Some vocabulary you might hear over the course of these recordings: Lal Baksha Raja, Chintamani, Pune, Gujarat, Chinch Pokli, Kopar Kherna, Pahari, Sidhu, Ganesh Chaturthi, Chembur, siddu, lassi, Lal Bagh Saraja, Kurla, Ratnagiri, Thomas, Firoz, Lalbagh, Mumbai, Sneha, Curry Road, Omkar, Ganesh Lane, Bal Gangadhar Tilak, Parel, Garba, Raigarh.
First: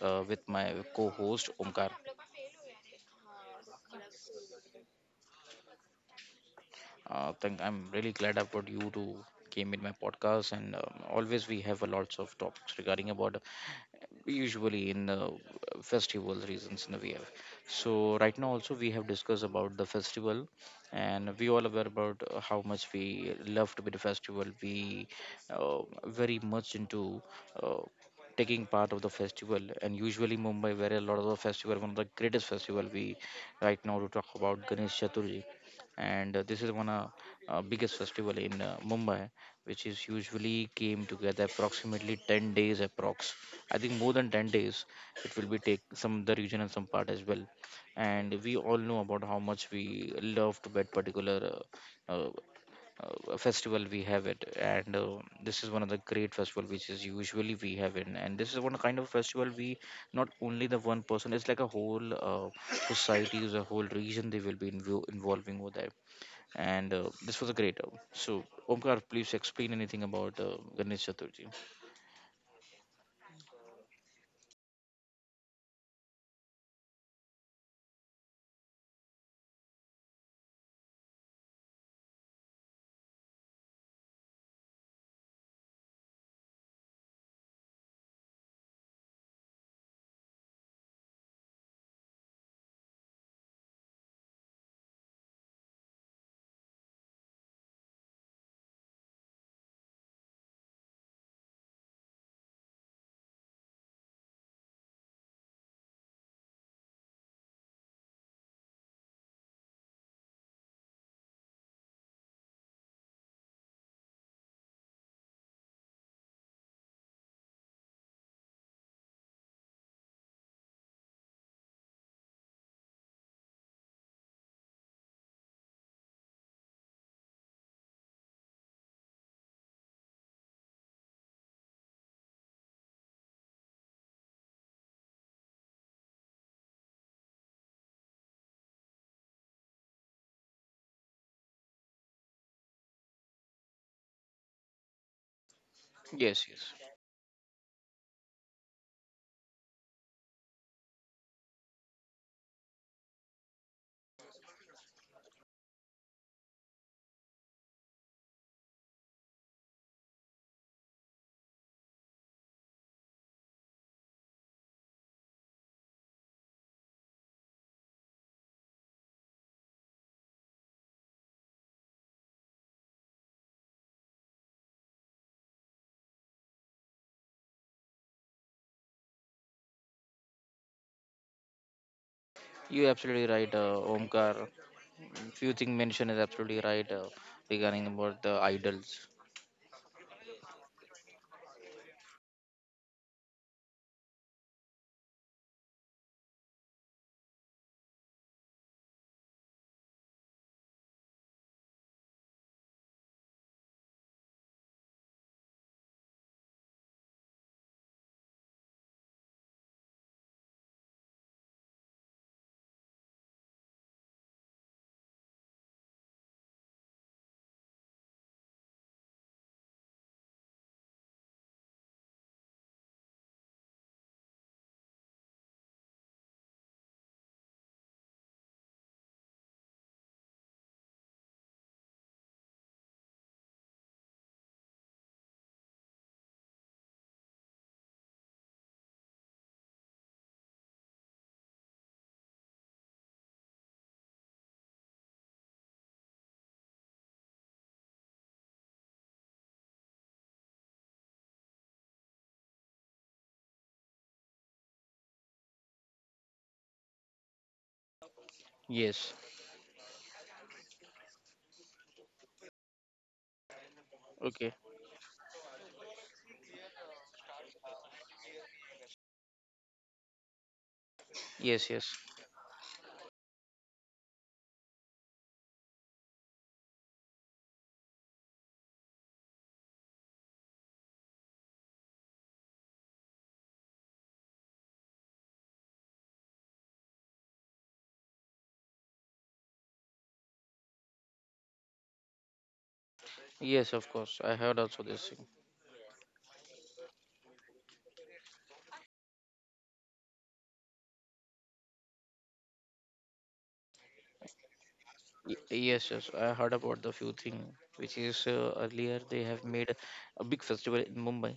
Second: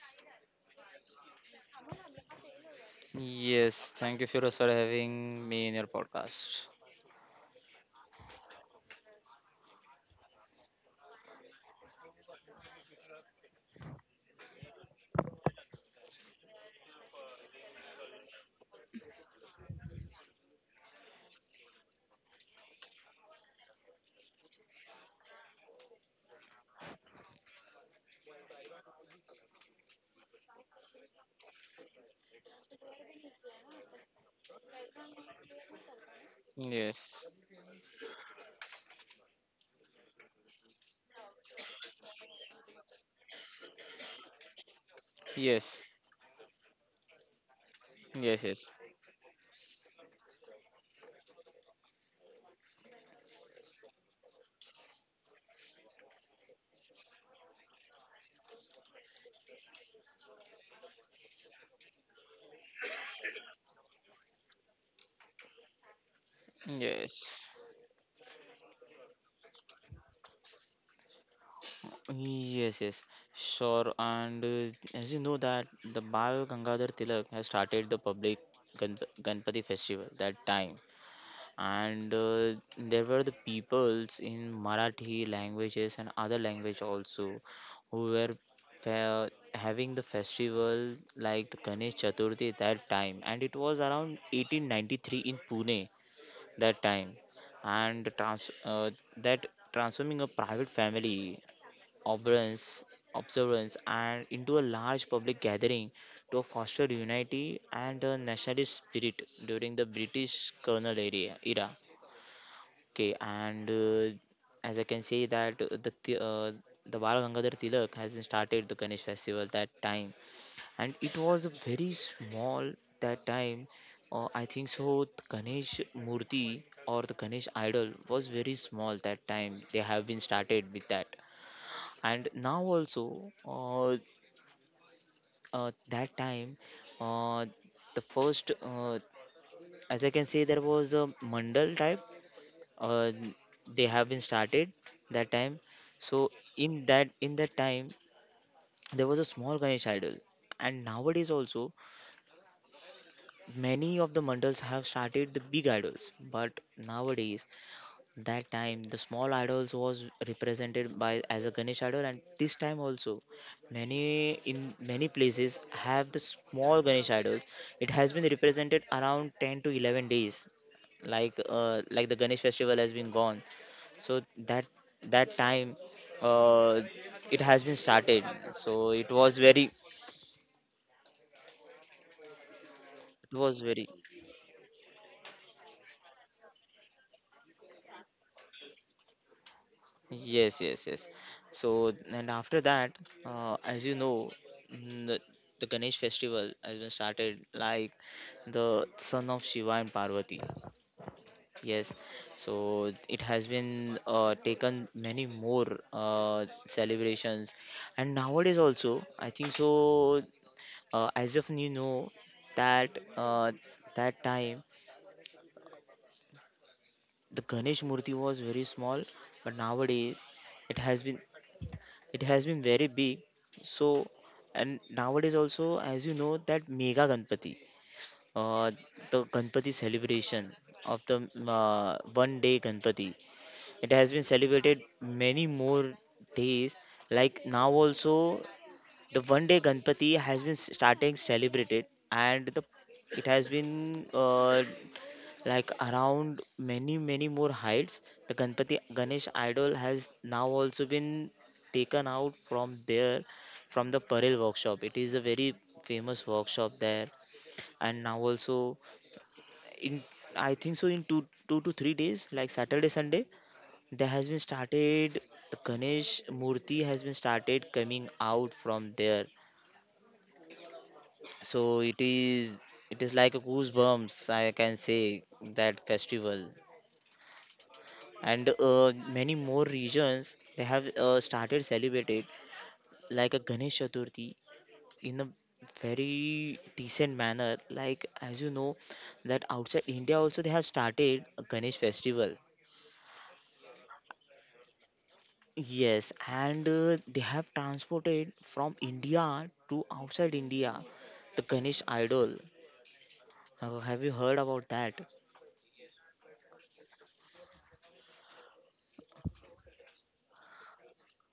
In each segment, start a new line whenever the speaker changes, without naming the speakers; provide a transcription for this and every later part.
with my co-host Omkar.
Yes, thank you, Firoz, for having me in your podcast.
I'm really glad I've got you to came in my podcast, and always we have a lots of topics regarding about usually in the festival reasons in know, we have so right now also we have discussed about the festival, and we all aware about how much we love to be the festival we uh, very much into uh, taking part of the festival, and usually Mumbai where a lot of the festival, one of the greatest festival we right now to talk about Ganesh Chaturthi. And this is one of
Yes,
biggest festival in Mumbai, which is usually came together approximately 10 days approx. I think more than 10 days it will be take
yes,
some the region and some part as well. And
yes,
we
yes,
all know about how much we loved that particular uh, uh, festival we have it. And this is one of the great festival which is usually we have in. And this is one kind of festival we not only the one person. It's like a whole society, is a whole region they will be involving over there. And this was
yes,
a great. So Omkar, please explain anything about Ganesh Chaturthi.
yes, yes, sure. And As you know that the Bal Gangadhar Tilak has started the public Ganpati festival that time, and there were the peoples in Marathi languages and other language also who were having the festival like the Ganesh Chaturthi that time, and it was around 1893 in Pune that time, and trans- that transforming a private family observance observance and into a large public gathering to foster unity and a nationalist spirit during the British colonial era. Okay, and As I can say that the Bal Gangadhar Tilak has been started the Ganesh festival that time, and it was very small that time. I think so. The Ganesh Murti or the Ganesh idol was very small that time. They have been started with that, and now also that time, uh, the first, as I can say there was a mandal type, uh, they have been started that time. So
Yes, yes.
in that time there was a small Ganesh idol, and nowadays also many of the mandals have started the big idols, but nowadays, that time the small idols was represented by as a Ganesh idol, and this time also many in many places have the small Ganesh idols. It has been represented around 10 to 11 days, like the Ganesh festival has been gone. So that that time, uh, it has been started. So it was very,
You absolutely right,
was very
Omkar. Few things mentioned is absolutely right regarding about the idols.
yes yes yes so, and after that, as you know, mm, the, the Ganesh festival has been started like the son of Shiva and Parvati. yes so it has been taken many more celebrations. And nowadays also, I think so, as of you know that that time the Ganesh Murthy was very small, but nowadays it has been it has been very big. So, and nowadays also, as you know, that Mega Ganpati, uh, the Ganpati celebration of the, one day Ganpati, it has been celebrated many more days. Like now also, the one day Ganpati has been starting celebrated, and the it has been, like, around many many more heights, the Ganpati Ganesh idol has now also been taken out from there, from the Parel workshop. It is a very famous workshop there, and now also,
Yes.
in I think so, in two to three days, like Saturday, Sunday, there has been
Okay.
started the Ganesh Murti has been started coming out from there.
Yes.
So
Yes.
it is like a goosebumps, I can say, that festival. And many more regions they have started celebrated, like a Ganesh Chaturthi, in a very decent manner, like as you know that outside India also they have started a Ganesh festival.
Yes. Of course. I heard also this thing.
Yes. And they have transported from India to outside India the Ganesh idol. Have you heard about that?
Yes. Yes. I heard about the few thing which is earlier they have made a big festival in Mumbai,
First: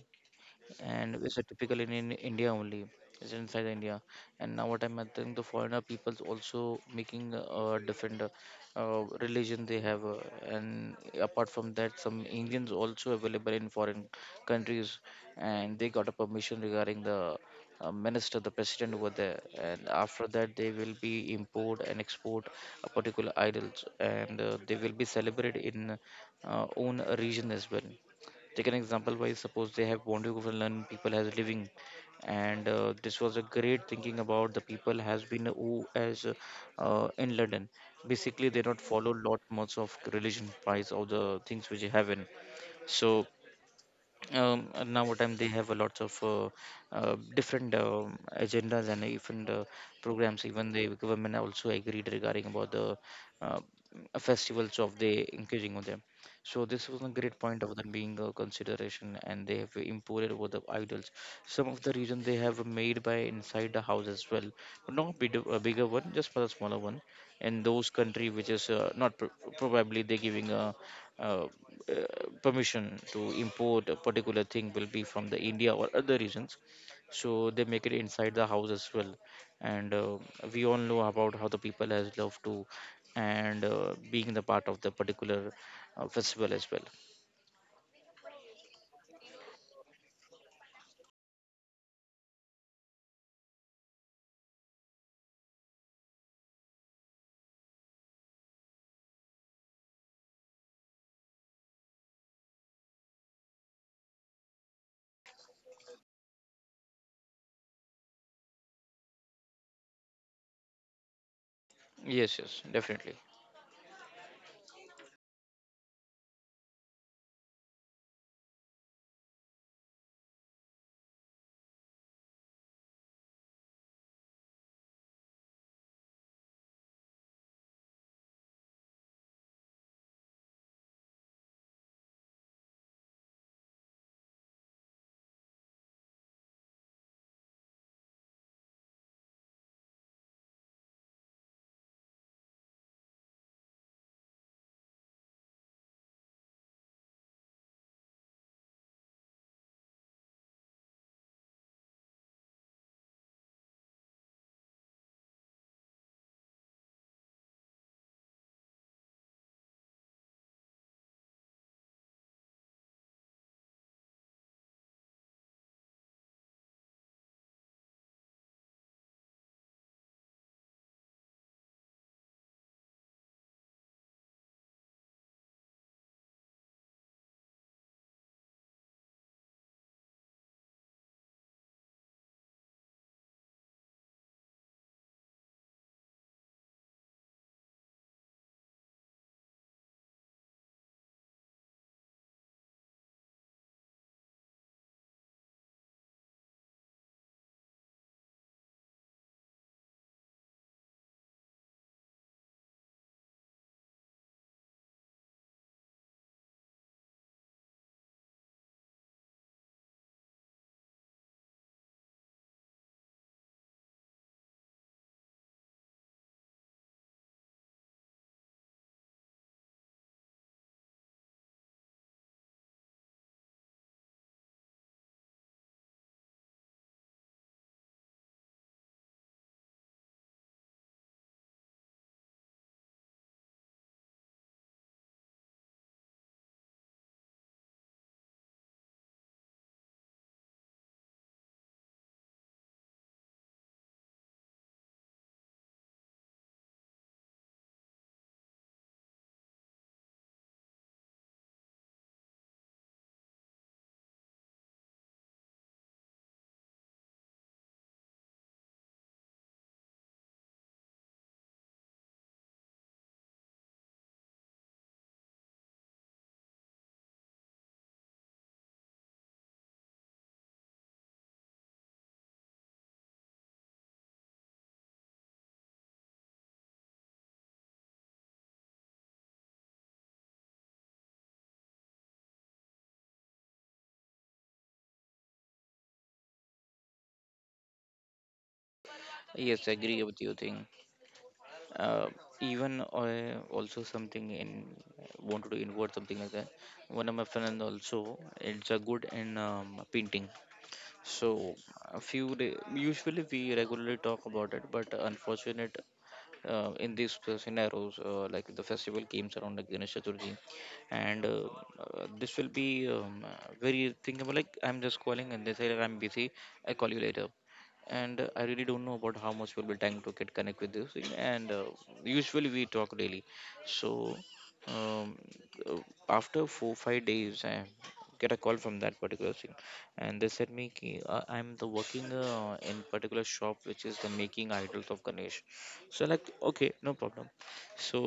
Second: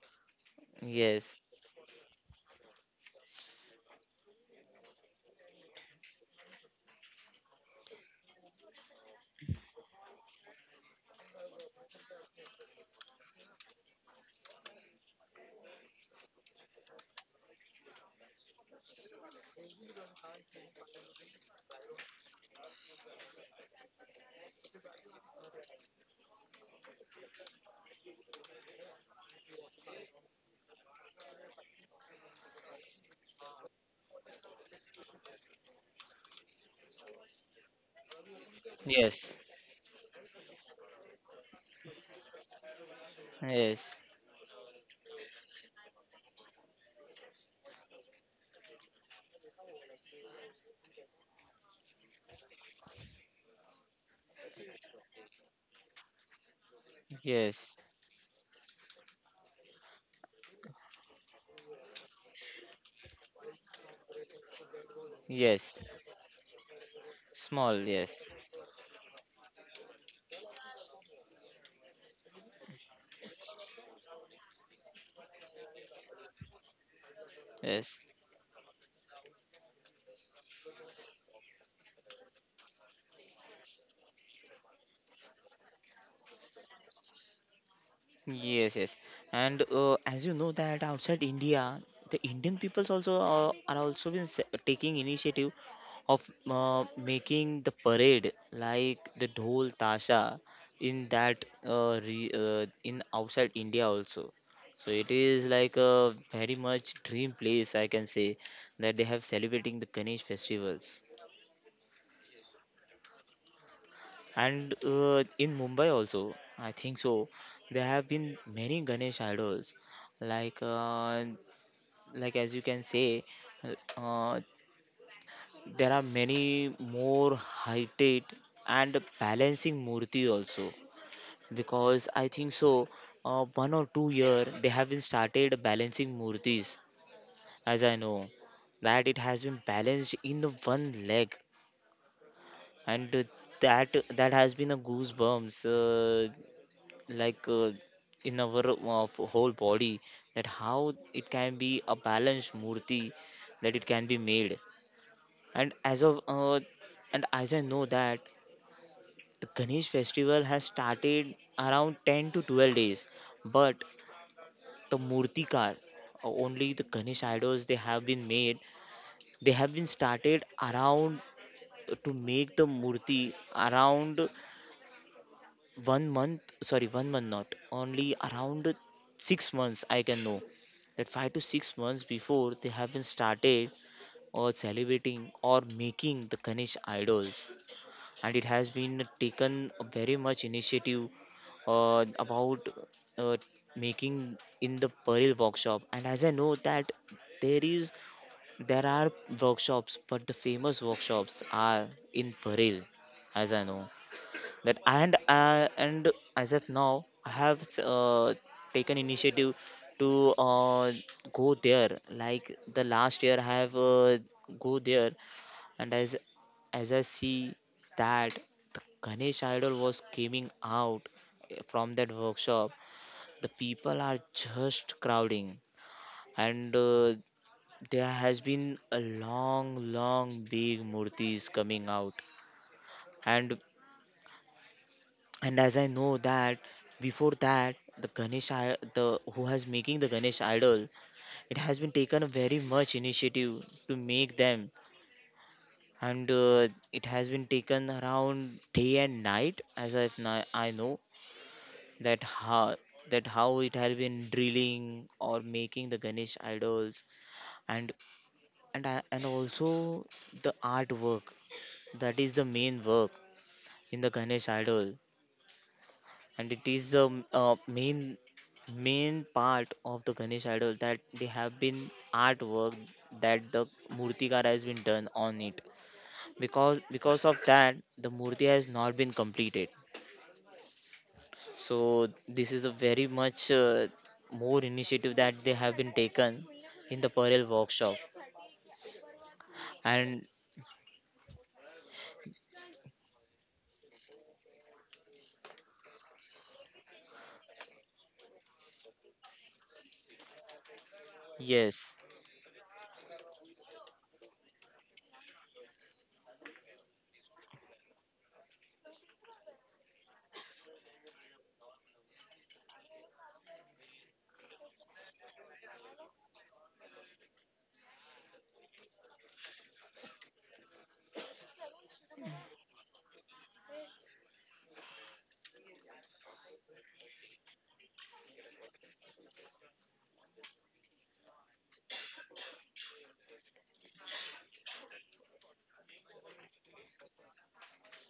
and it's
yes
a typical in India only. It's inside India, and now what I'm think the foreigner people's also making different religion they have, and apart from that, some Indians also available in foreign countries, and they got a permission regarding the minister, the president over there, and after that they will be import and export a particular idols, and they will be celebrated in own region as well. Take an example by suppose they have boundary over land, people has living, and this was a great thinking about the people has been who as in London. Basically, they not follow
yes
lot much of religion wise of the things which they have in. So
yes
now what time they have a lots of different agendas, and even the programs, even the government also agreed regarding about the uh, festivals of the engaging with them. So this was a great point
yes
of them being a consideration, and they have imported over the idols. Some of the reason they have made by inside the house as well, but not big, a
yes
bigger one, just for the smaller one in
small
those
yes
country which is not probably they giving a uh, uh, permission to import a particular thing will be from the India or other regions. So they make it
yes
inside the house as well. And we all know about how the people has love to, and being the part of the particular festival as well.
Yes, yes. And as you know that outside India, the Indian peoples also are also been taking initiative of making the parade like the dhol tasha in in outside India also. So it is like a very much dream place, I can say, that they have celebrating the Ganesh festivals.
Yes, yes, definitely.
And in Mumbai also, I think so, there have been many Ganesh idols, like uh, like as you can say, uh, there are many more heighted and balancing murti also, because I think so, one or two-year they have been started balancing murtis, as I know that it has been balanced in the one leg, and that that has been a goosebumps, like uh, in our whole body, that how it can be a balanced murti, that it can be made. And as of and as I know that the Ganesh festival has started around 10 to 12 days, but the murtikar, only the Ganesh idols they have been made, they have been started around to make the murti around one month, sorry, one month, not only around, 6 months, I can know, that 5 to 6 months before they have been started or celebrating or making the Ganesh idols. And it has been taken a very much initiative about uh, making in the Peril workshop. And as I know that there is there are workshops, but the famous workshops are in Peril, as I know that. And as of now I have taken initiative to go there. Like the last year I have go there, and as I see that the Ganesh idol was coming out from that workshop. The people are just crowding, and there has been a long big murtis coming out. And as I know that before that, the who has making the Ganesh idol, it has been taken a very much initiative to make them. And it has been taken around day and night, as I know that how that how it has been drilling or making the Ganesh idols. And also the artwork, that is the main work in the Ganesh idol, and it is the main part of the Ganesh idol, that they have been artwork that the murtikara has been done on it, because of that the murti has not been completed. So this is a very much more initiative that they have been taken in the parallel workshop.
Yes, I agree with
And
your thing. Uh, even I also something in wanted to invert something like that. One of my friend also, it's a good in painting. So
yes
a few day, usually we regularly talk about it, but unfortunate in these scenarios, like the festival comes around like Ganesh Chaturthi, and this will be very thinkable. Like I'm just calling, and they say that I'm busy. I call you later, and I really don't know about how much will be time to get connect with this thing. And usually we talk daily. So um, uh, after 4-5 days, I get a call from that particular thing, and they said me ki, I'm the working in particular shop which is the making idols of Ganesh. So like okay, no problem. So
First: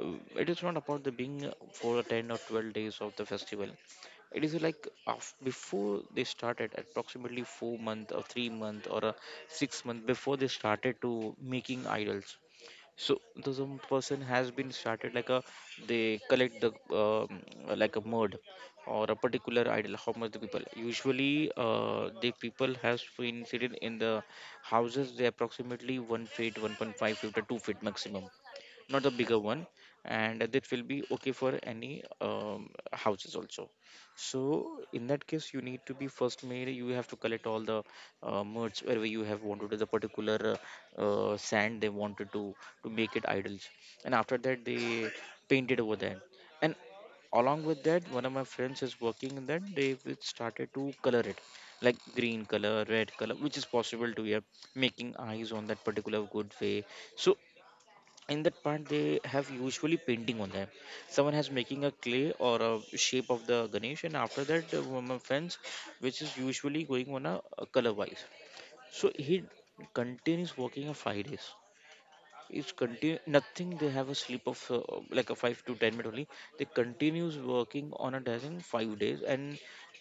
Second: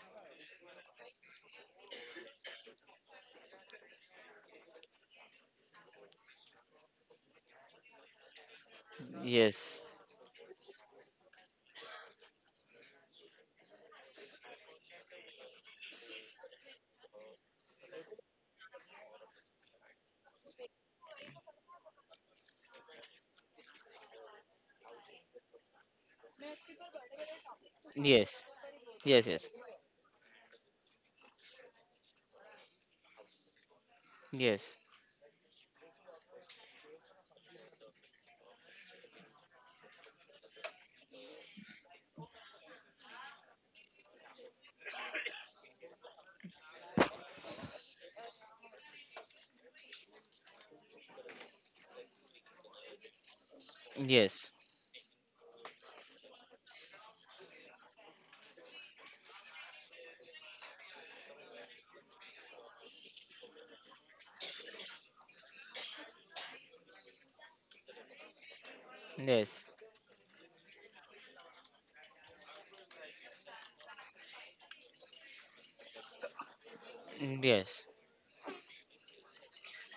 it is not about the being for 10 or 12 days of the festival. It is like af before they started approximately 4 months or 3 months or a
yes
6 months before they started to making idols. So the some person has been started like a, they collect the like a mode or a particular idol how much the people usually the people has been seated in the houses, they approximately 1 feet, 1.5 feet or 2 feet maximum,
yes
not a
yes
bigger
yes
one, and that will be okay for any houses also. So
yes
in that case you need to be first made, you have to collect all the merge wherever you have wanted to the particular sand they wanted to make it idols, and after that they painted over there. And along with that one of my friends is working in that, they will started to color it like green color, red color, which is possible to yeah,
yes
making eyes on that particular good way. So in that part they have usually painting on them. Someone has making a clay or a shape of the Ganesh, and after that my friends which is usually going on a color wise. So he
yes
continues working for 5 days. It's continue, nothing, they have a sleep of like a 5 to 10 minutes only. They continues
yes
working on a design 5 days, and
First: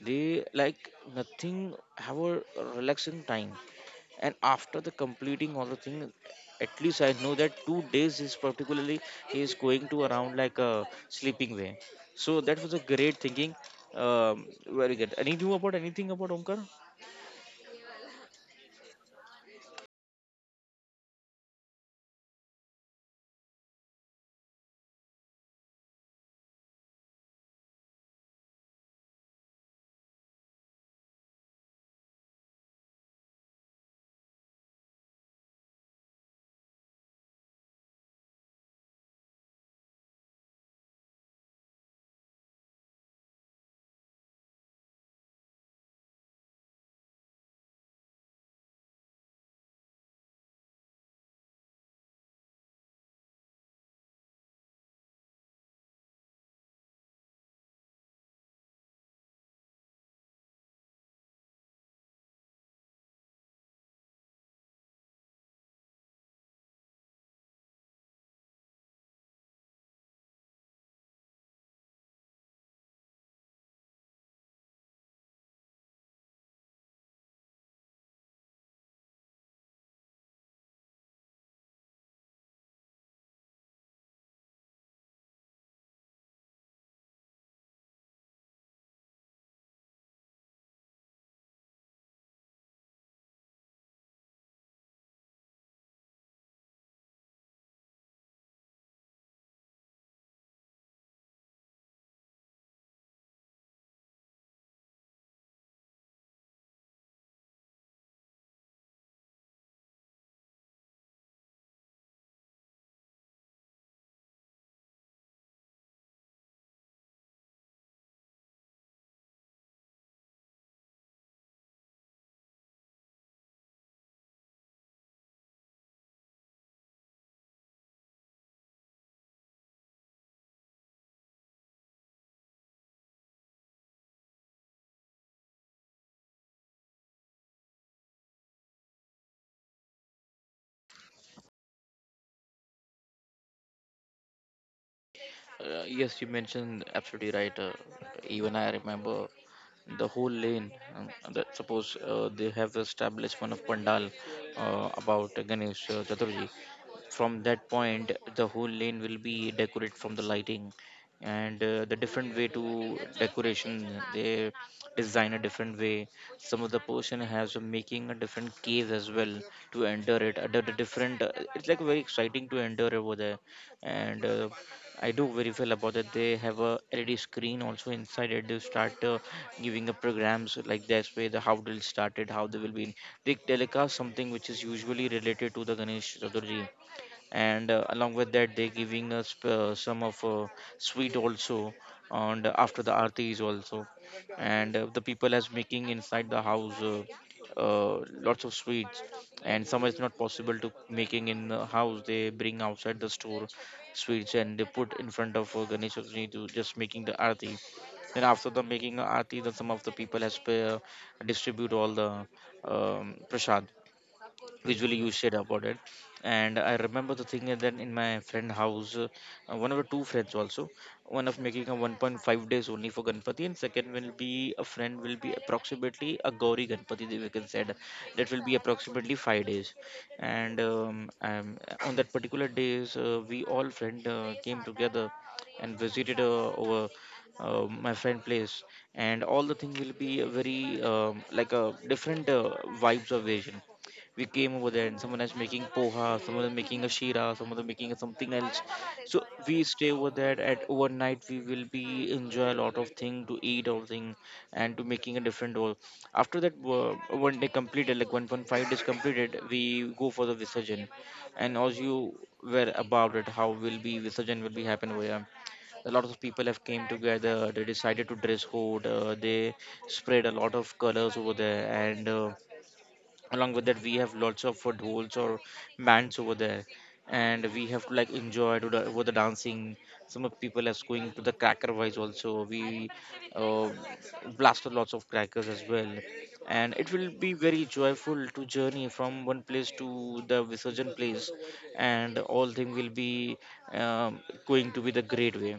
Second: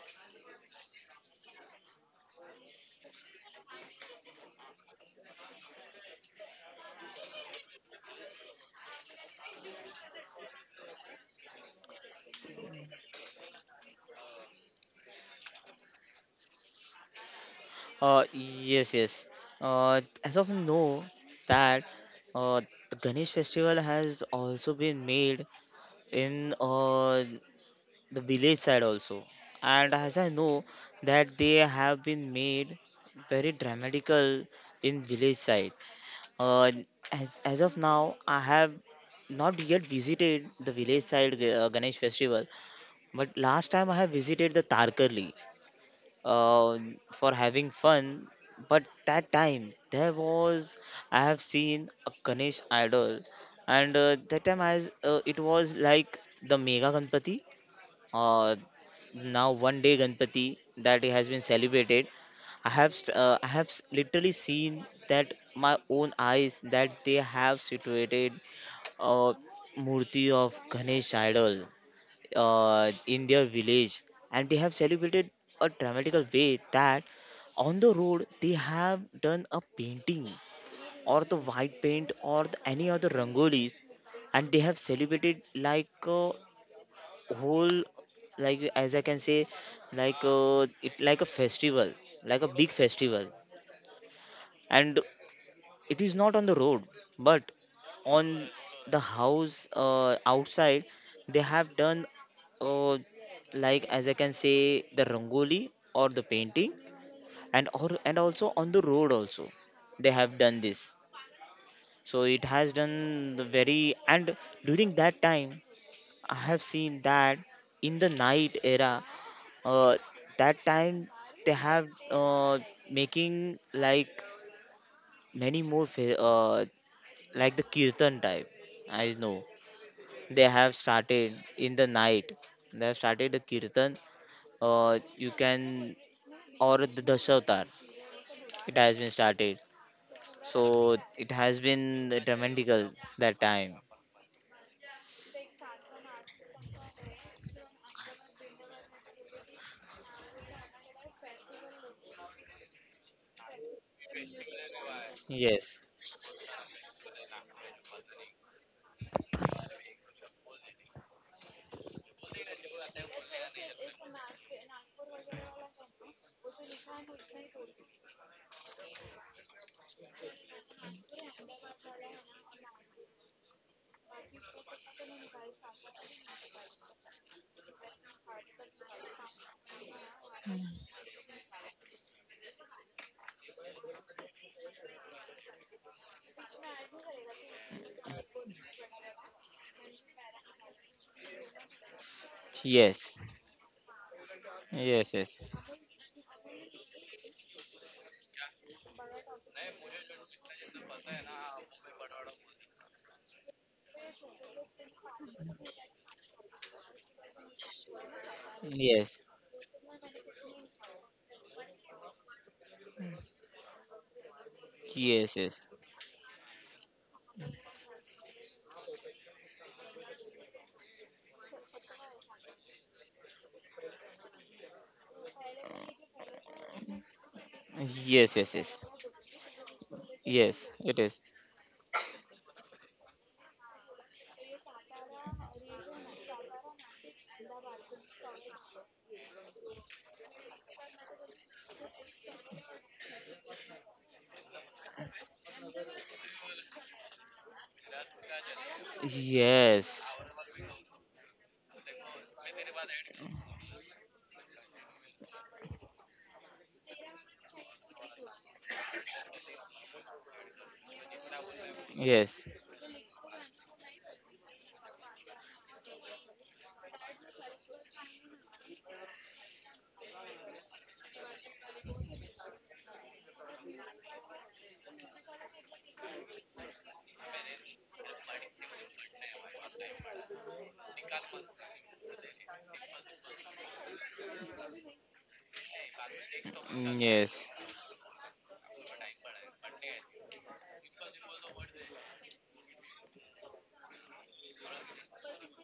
they like nothing have a relaxing time. And after the completing all the thing, at least I know that 2 days is particularly he is going to around like a sleeping there. So that was a great thinking. Very good. And you knew about anything about Omkar?
Yes, yes. As of know that uh, the Ganesh festival has also been made in the village side also, and as I know that they have been made very dramatical in village side. Uh, as of now, I have not yet visited the village side Ganesh festival, but last time I have visited the Tarkarli uh, for having fun. But that time there was, I have seen a Ganesh idol, and that time, as it was like the Mega Ganpati. Uh, Now one day Ganpati that has been celebrated. I have literally seen that my own eyes that they have situated a murti of Ganesh idol in their village, and they have celebrated a dramatical way, that on the road they have done a painting or the white paint or the any other rangolis, and they have celebrated like a whole, like as I can say like it like a festival, like a big festival. And it is not on the road, but on the house outside, they have done, uh, like as I can say the rangoli or the painting, and or and also on the road also they have done this. So it has done the very, and during that time, I have seen that in the night era, uh, that time they have, making, like, many more like the kirtan type. I know they have started in the night. They have started the kirtan. You can, or the dasavatar. It has been started. So it has been dramatical that time.
Yes, you mentioned absolutely right. Even I remember the whole lane that suppose they have established one of pandal about
Yes,
Ganesh Chaturji. From that point, the whole lane will be decorated from the lighting, and the different way to decoration. They design a different way. Some of the person has a making a different cave as well to enter it. The a different. It's like very exciting to enter over there, and I do very well about that. They have a LED screen also inside it. They start giving up programs like that's where the how they started, how they will be. They telecast something which is usually related to the Ganesh Chaturthi, and along with that they giving us some of sweet also, and after the
yes,
artis also, and the
yes, yes,
people as making inside the house. Lots of sweets, and some is not possible to making in the house, they bring outside the store sweets, and they put in front of Ganesh Chaturthi to just making the arati. Then after the making the
yes,
arati, then some of the people has distribute all the prasad. Visually, you
yes,
said
yes,
about it, and I remember the thing that in my friend house one of the two friends also, one of making a 1.5 days only for ganpati, and second will be a friend will be approximately a gauri ganpati, that we can said that
yes,
will
yes,
be
yes.
approximately 5 days. And
Yes, it is.
on that particular days we all friend came together and visited over my friend place, and all the thing will be a very like a different vibes of vision. We came over there, and someone is making poha, someone is making a shira, someone is making something else. So we stay over
Yes,
there at overnight. We will be enjoy a lot of thing to eat or thing, and to making a different role. After that, one day completed, like 1.5 days completed, we go for the visurgin. And as you
yes, yes,
were about it, how will be visurgin will be happen over here? A lot of people have came together. They decided to dress code, they spread a lot of colors over there, and along with that we have lots of food halls or bands over there, and we have to like enjoy to the, over the dancing. Some of people are going to the cracker wise also. We uh, blasted lots of crackers as well, and it will be
yes,
very joyful to journey from one place to the visurgent place. And all things will be, um, going to be the great way.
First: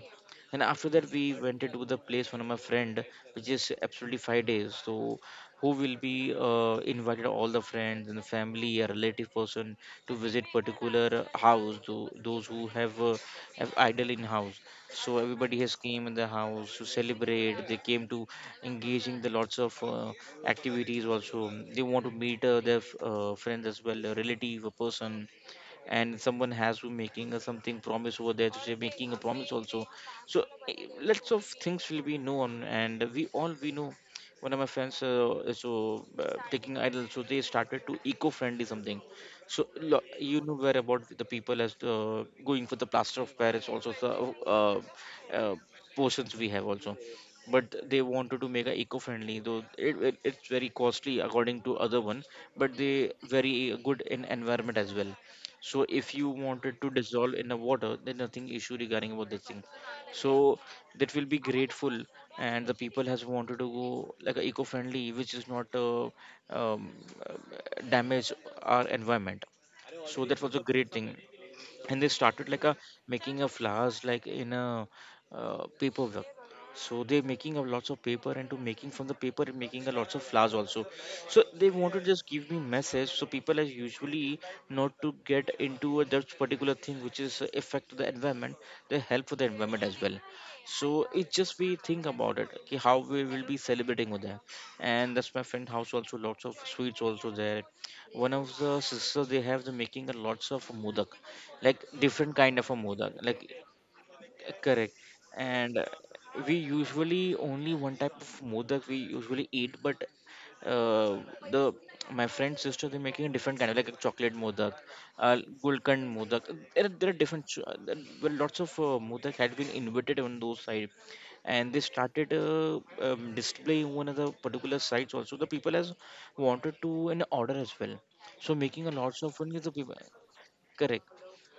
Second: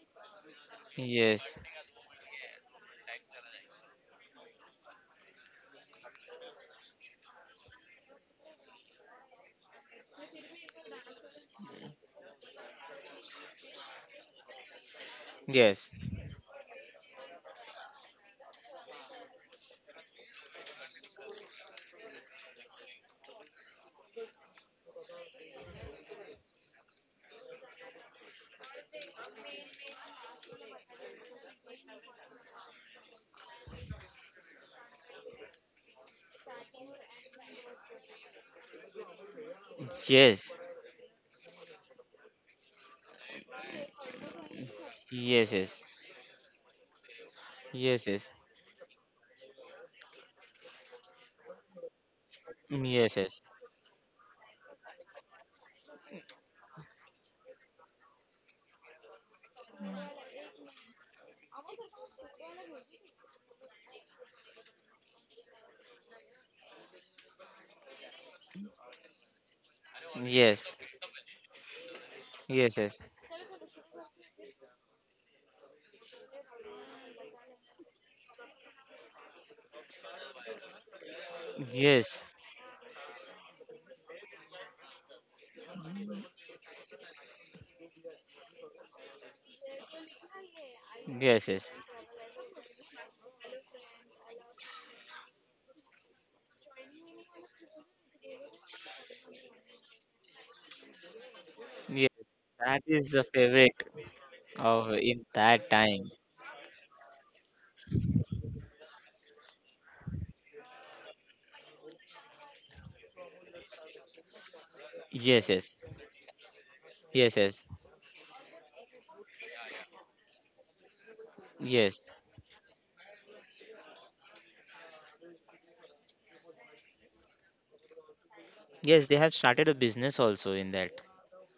And after that we
yes,
went into the place one of my friend, which is absolutely 5 days. So who will be invited all the friends and the family a relative person to visit particular house those who have idol in house. So everybody has
yes,
came in the house to celebrate. They came to engaging the lots of activities. Also they want to meet their friends as well a relative a person. And someone has to making a something promise over there to say making a promise also. So lots of things will be known, and we all we know one of my friends is so taking idol, so they started to eco-friendly something. so lo- you
yes,
know where about the people as going for the plaster of paris, also the uh,
yes,
uh,
yes,
portions we have also. But they
yes, yes.
wanted to make a eco-friendly though it's very costly according to other one, but they
Yes,
very good in environment as well. So if you wanted to dissolve in the water, there's nothing issue regarding about this thing. So that will be grateful. And the people has wanted to go like a eco-friendly, which is not um, uh, damage our environment. So that was a
yes,
great thing. And they started like a
yes, yes, yes,
making a flowers like in a paper work. So they're making a lots of paper, and to making from the paper and making a lots of flowers also. So they want to
yes,
just give me message, so people as usually not to get into a that particular thing, which is a effect to the environment. They help for the environment as well. So it
yes,
just we
yes,
think about it, okay, how we will be celebrating with that. And that's my friend house also, lots of sweets also there. One of the sisters, they have the making a lots of mudak, like
yes.
different kind of a
That is
modak
the
like.
favorite of
Correct.
in that
And
time.
we usually only one type of modak we usually eat, but uh, the my friend's sister, they're making a different kind of like a chocolate modak, uh,
Yes, yes,
gulkand modak. There are
yes,
different
yes,
there were lots of modak had been invented on those side. And they
yes,
started displaying one of the particular sites. Also the people has wanted to an order as well. So making a
yes. They
lots
have
of fun with
started a
the people.
business also in that.
Correct.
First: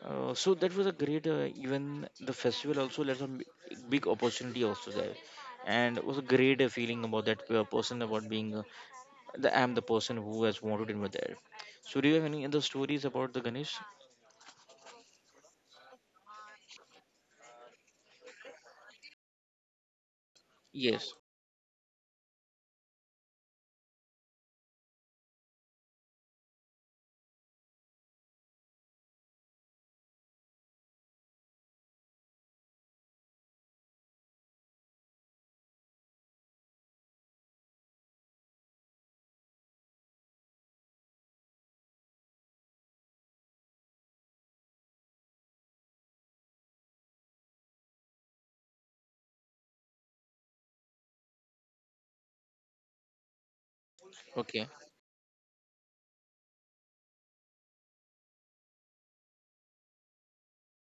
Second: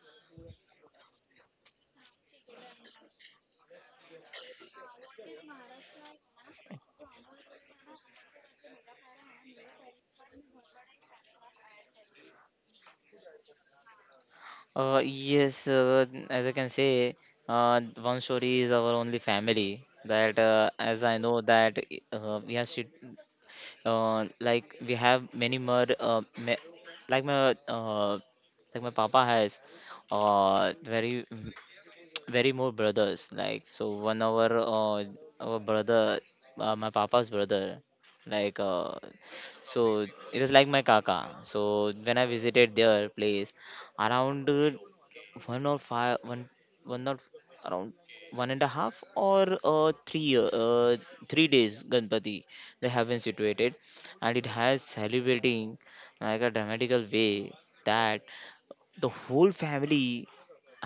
So that was a great, even the festival also led some big opportunity also there. And it was a great feeling about that person about being the I'm the person who has wanted in with there. So do you have any other stories about the Ganesh?
Yes, as I can say, one story is our only family. That as
Yes.
I know that, uh, we have sit- like we have many more like my uh, like my papa has very very more brothers. Like, so one of our brother, my papa's brother, like, so it is like my kaka. So when I visited their place around one or five one one or around one and a half or three 3 days Ganpati, they have been situated, and it
Okay.
has celebrating like a dramatical way, that the whole family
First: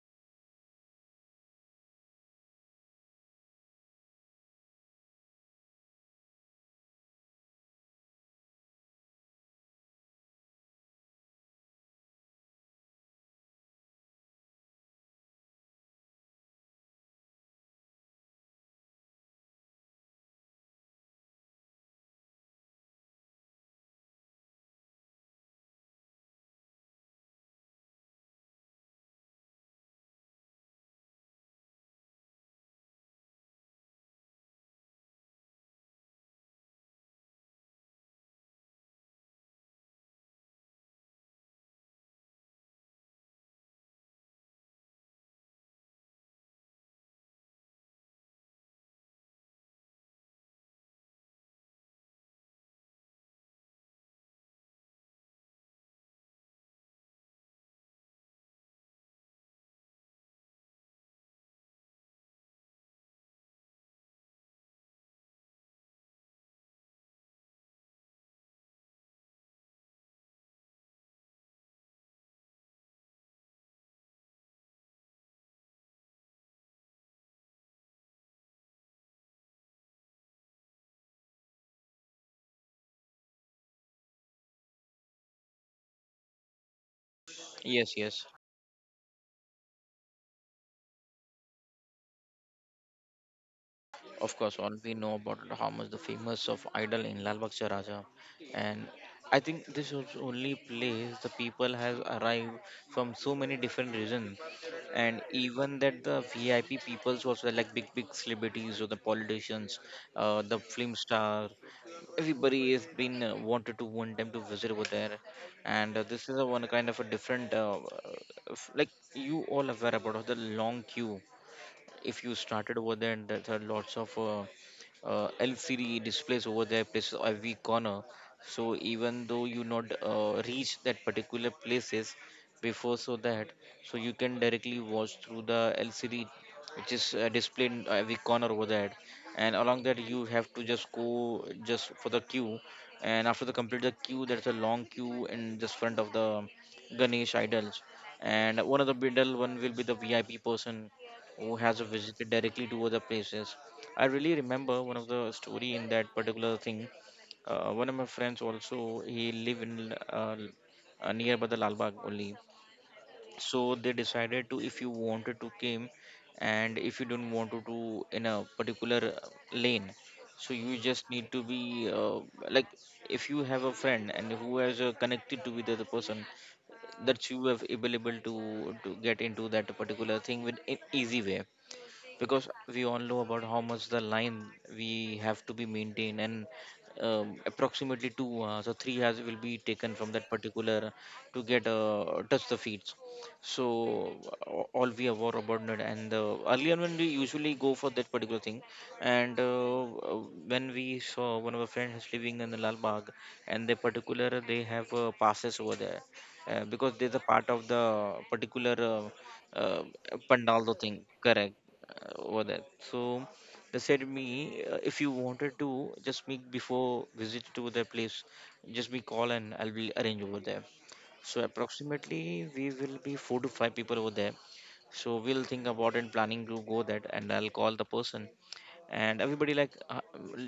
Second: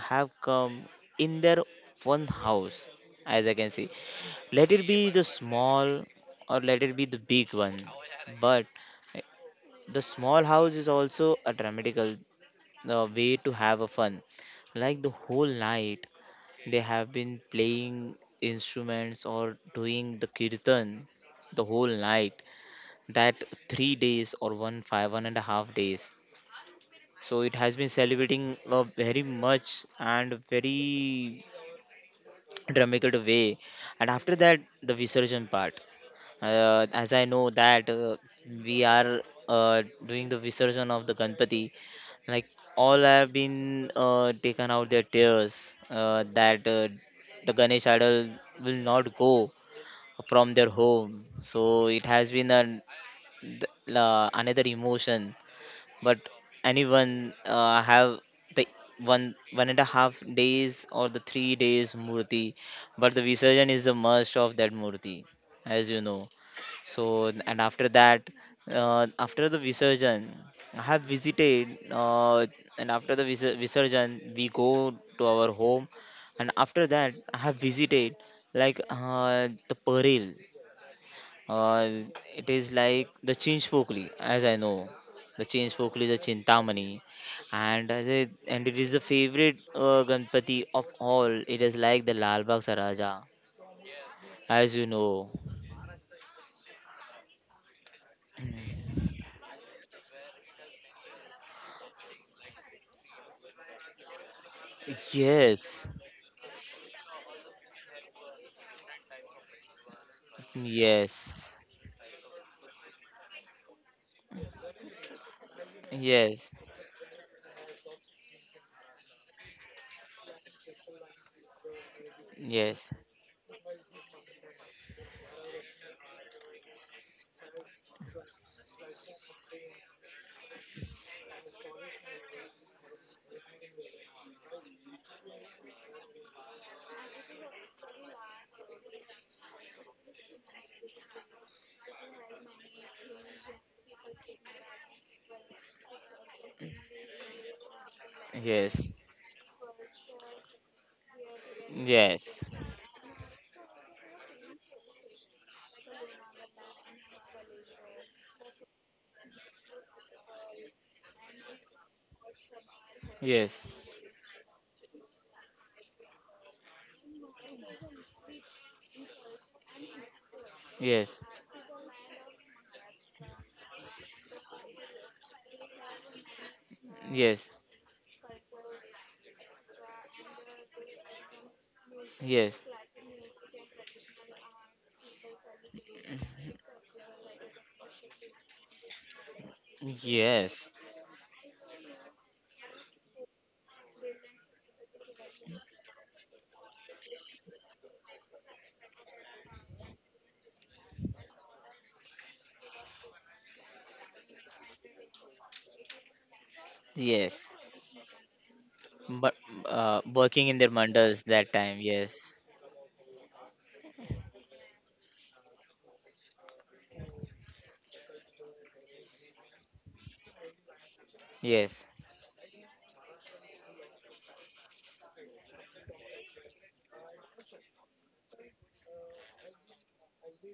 have come in their one house, as I can see. Let it be the small or let it be the big one, but eh, the small house is also a dramatical way to have a fun. Like the whole night they have been playing instruments or doing the kirtan the whole night, that 3 days or one five one and a half days. So it has been celebrating a very much and very dramatic way. And after that, the visarjan part, as I know that, we are doing the visarjan of the Ganpati. Like, all have been taken out their tears, that the Ganesh idol will not go from their home. So it has been an, th- la another emotion. But anyone have the one 1.5 days or the 3 days murti, but the Visarjan is the must of that murti, as you know. So and after that, after the Visarjan, I have visited, and after the visurjan we go to our home. And after that I have visited like the Parel, uh, it is like the Chinch Pokli, as I know. The Chinch Pokli, the Chintamani, and
Yes.
as it,
Yes.
and it is the favorite Ganpati of all. It is like the Lal Bagh Saraja,
Of course,
as
all
you
we know
know.
about Dham is the famous of idol in Lal Baksha Raja, and I think this is only place the people has arrived from so many different reasons, and
Yes,
even that the VIP peoples also, like big big celebrities or the politicians, the film
yes,
star, everybody has been wanted to one time to visit over there. And this is
yes,
a one kind of a different like you all aware about the long queue. If you started
yes,
over there, and there are lots of LCD displays over there, places every corner. So even though you not reach that particular places before, so that, so you can directly watch through the LCD, which is displayed in every corner over there. And along that, you have to just go just for the queue. And after the complete the queue, there's a long queue in just front of the Ganesh idols. And one
yes,
of the middle one will be the VIP person, who has visited
yes,
directly to other places. I really remember one of the story in that particular thing. One of my friends also, he live in nearby the Lalbagh only.
yes,
So they decided to, if you wanted to came, and if you don't want to do in a particular lane, so you
yes,
just need to be like, if you have a friend and who has connected to with the other person, that you have able to get into that particular thing with an easy way. Because
yes,
we all know about how much the line we have to be maintained, and approximately two
yes.
hours or 3 hours will be taken from that
Yes,
particular to get touch the feet. So all we are aware about it. And earlier when we usually go for that particular thing, and when we saw one of our friends is living in the lal bagh, and they particular they have passes over there, because there's a
yes.
part of the particular
But working in their
pandal thing,
mandals that
correct,
time. Yes,
over that. So they said me, if you wanted to, just me before visit to the place, just me call and I'll be arrange over there. So
yes,
approximately we will be 4 to 5 people over there. So we'll think about and planning to go that, and I'll call the person. And everybody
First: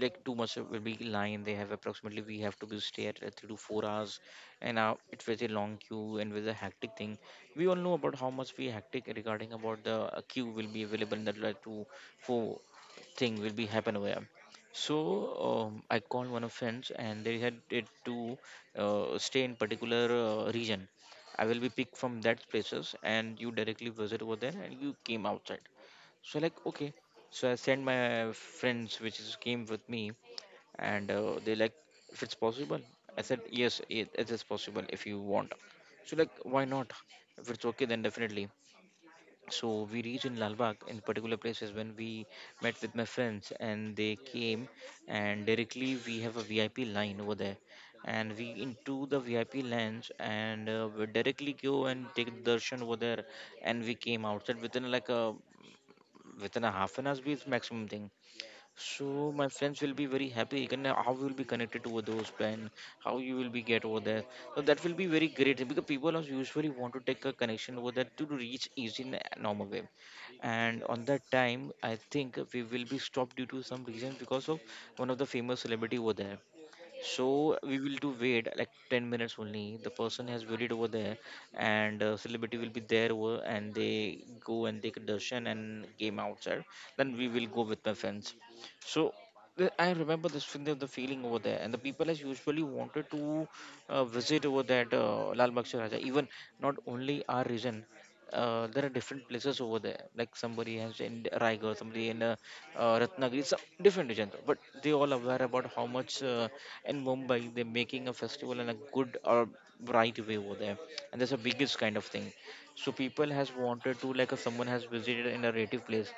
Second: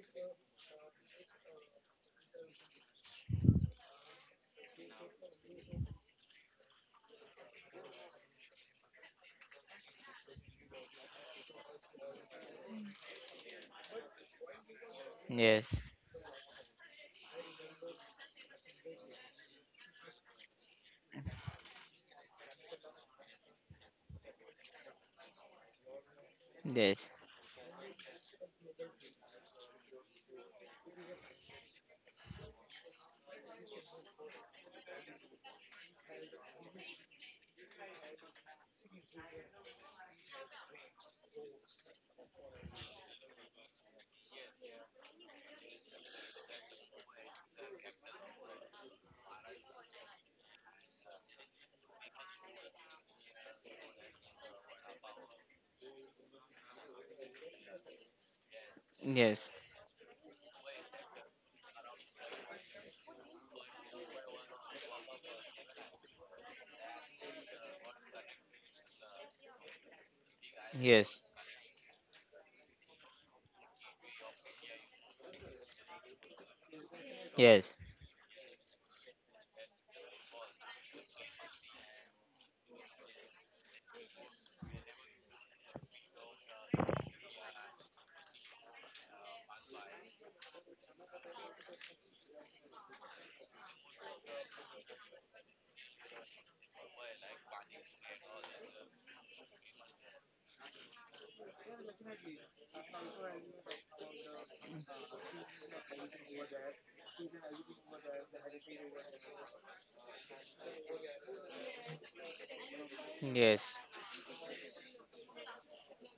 like too much will be line they have. Approximately we have to be stay at 3 to 4 hours. And it was a long queue and was a hectic thing. We all know about how much we hectic regarding about the queue will be available in the like two four thing will be happen over here. So
yes,
I called one of friends, and they had it to stay in particular region. I will be picked from that places, and you directly visit over there and you came outside. So like okay,
yes,
so I sent my friends, which is came with me. And they like, if it's possible. I said yes, it is possible if you want. So like, why not? If it's okay, then definitely. So we reached in Lalbagh in particular places, when we met with my friends, and they came, and directly we have a VIP line over there, and we into the VIP lounge, and we directly go and take darshan over there, and we came outside within like a within a ½ an hour, is maximum thing. So my
yes,
friends will be very happy. And how you will be connected to those plan, how you will be get over there. So that will be very great, because people are usually want to take a connection over there to reach easy in a normal way. And on that
yes,
time, I think we will be stopped due to some reason because of one of the famous celebrity over there. So
yes,
we will do wait like 10 minutes only. The person has waited over there, and celebrity will be there, over, and they go and take a darshan and game outside. Then we will go with my friends. So I remember this feeling, the feeling over there, and the people as usually wanted to visit over that Lal Bakshi Raja. Even not only our region, there are different places over there. Like somebody has in Raigarh, somebody in Ratnagiri, some different region. But they all aware about how much in Mumbai they're making a festival in a good or right way over there, and that's the biggest kind of thing. So people has
yes,
wanted to, like if someone has visited in a native place,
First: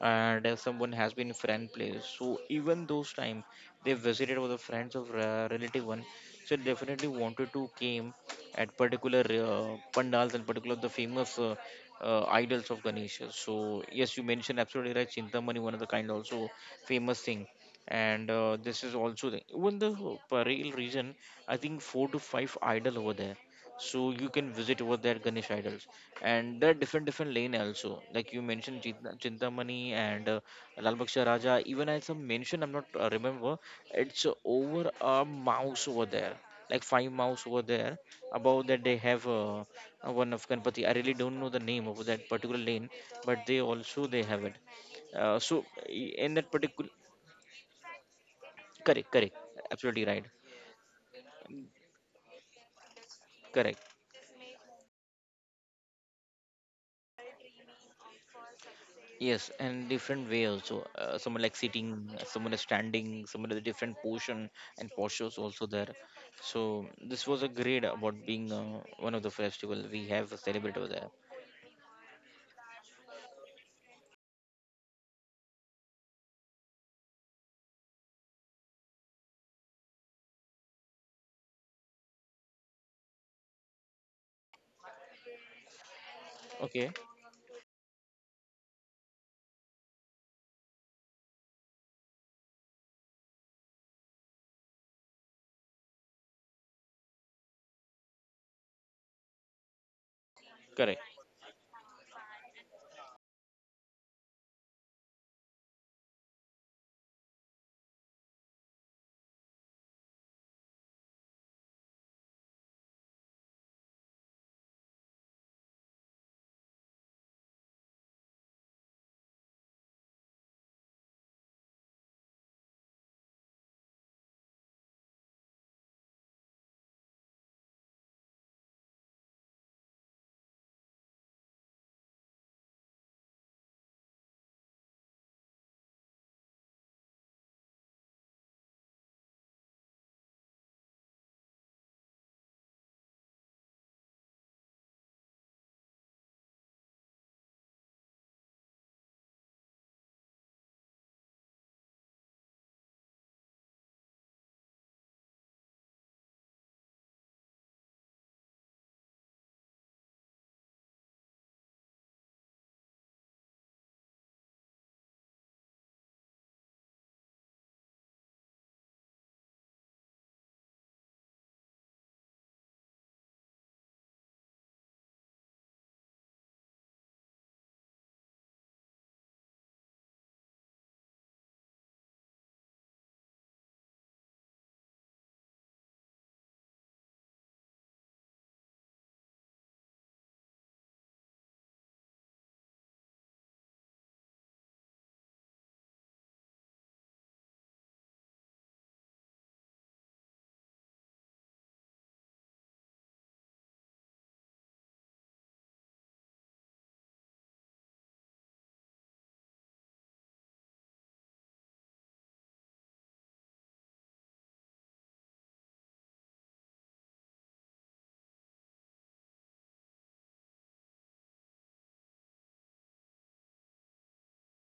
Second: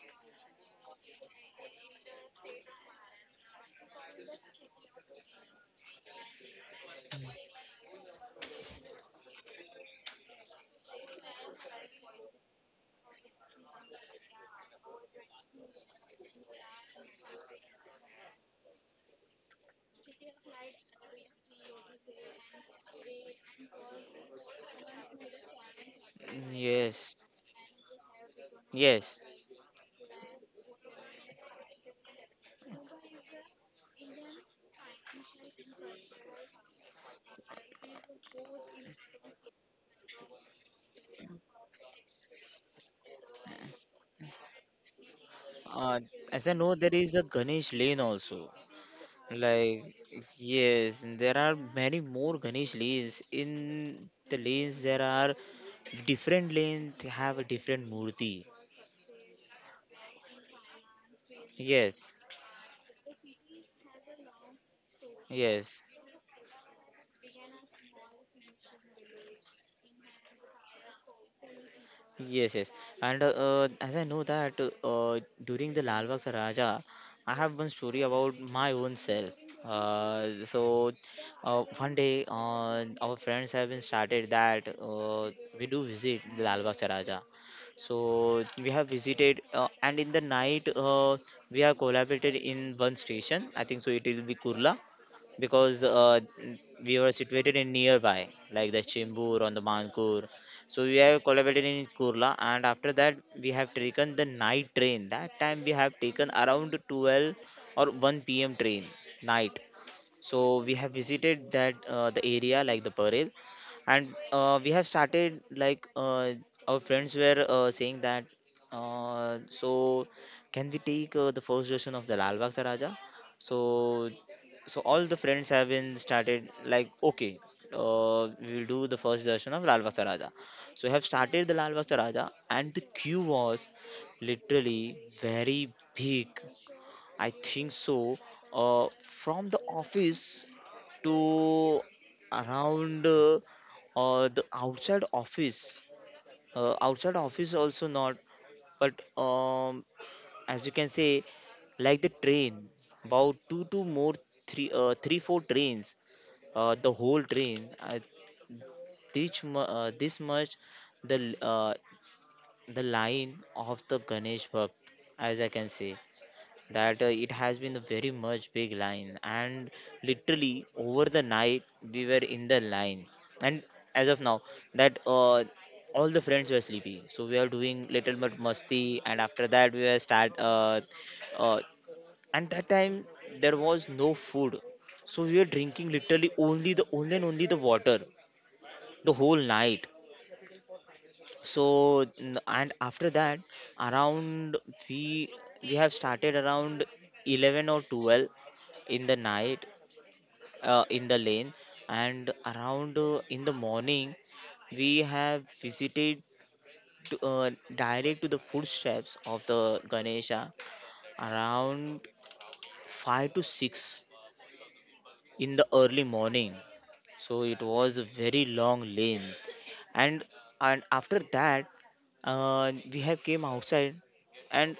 and if someone has been friend place. So even those time they visited with the friends of relative one, so definitely wanted to came at particular pandals and particular the famous. Idols of Ganesha. So yes, you mentioned absolutely right. Chintamani, one of the kind, also famous thing. And this is also the even the Parel region. I think four to five idol over there. So you can visit over there Ganesh idols, and there are different
yes,
different lane also. Like you mentioned,
yes.
Chintamani and Lal Baksha Raja. Even as I mentioned, I'm not remember. It's over a mouse over there, like five mouse over there. Above that they have. One of Ganpati. I really don't know the name of that particular lane, but they also they have it.
Uh,
In
as
that
I know,
particular,
there is a Ganesh Lane also.
correct, correct,
Like,
absolutely right,
yes, there are many more Ganesh lanes.
correct.
In the lanes, there are different lanes have a different murti.
Yes, and different way also. Someone like sitting,
Yes,
someone is standing, someone is a different position and postures also
yes,
there. So this was a great about being one of the festival we have celebrated over there.
yes, yes. And as I know that during the Lal Lalbagh Saraja, I have one story about my own self. So one day, our friends have been started that we do visit the Lal Lalbagh
Okay,
Saraja. So we have visited, and in the night, we have collaborated in one station. I think so. It will be Kurla, because we were situated in nearby, like the Chembur on the Mankur. So we
correct.
have collaborated in Kurla, and after that we have taken the night train. That time we have taken around 12 or 1 p.m. train, night. So we have visited that, the area like the Parel, and we have started like our friends were saying that. So can we take the first version of the Lal Bagh Daraja? So so all the friends have been started, like, okay. We will do the first version of Lal Bagh Daraja. So we have started the Lal Bagh Daraja, and the queue was literally very big. I think so. From the office to around the outside office. Outside office also not, but um, as you can say, like the train, about two to more three three four trains, the whole train. I this much the the line of the Ganesh Bhakt, as I can say, that it has been a very much big line, and literally over the night we were in the line. And as of now, that all the friends were sleepy, so we are doing little bit musty, and after that we were start uh, and that time there was no food, so we were drinking literally only the only and only the water the whole night. So and after that, around, we we have started around 11 or 12 in the night, in the lane. And around in the morning we have visited to, direct to the footsteps of the Ganesha around 5 to 6 in the early morning. So it was a very long lane. and and after that, we have came outside and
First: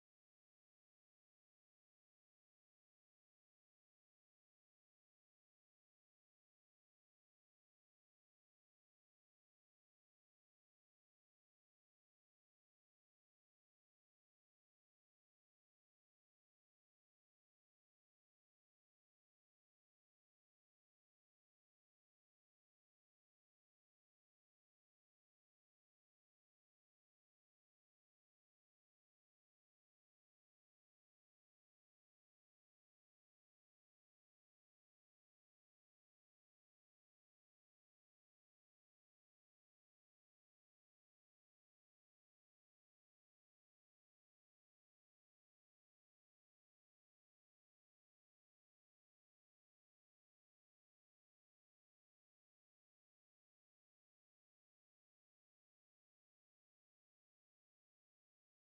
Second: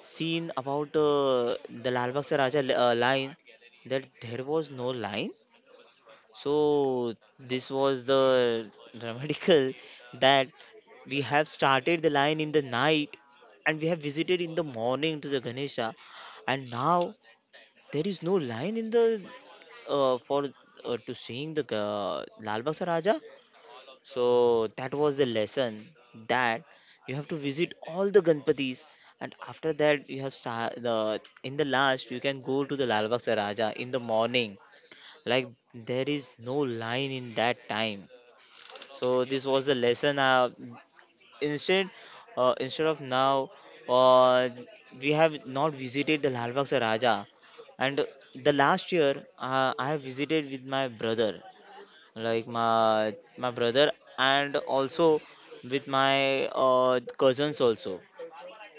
seen about the Lal Bagh Se Raja line, that there was no line. So this was the dramatical, that we have started the line in the night and we have visited in the morning to the Ganesha, and now there is no line in the for to sing the Lal Bagh Raja. So that was the lesson, that you have to visit all the Ganpatis, and after that you have star the in the last you can go to the Lal Bagh Raja in the morning. Like, there is no line in that time. So this was the lesson. Instead Instead of now, uh, we have not visited the Lal Bagh Raja. And the last year I have visited with my brother, like my brother, and also with my cousins also.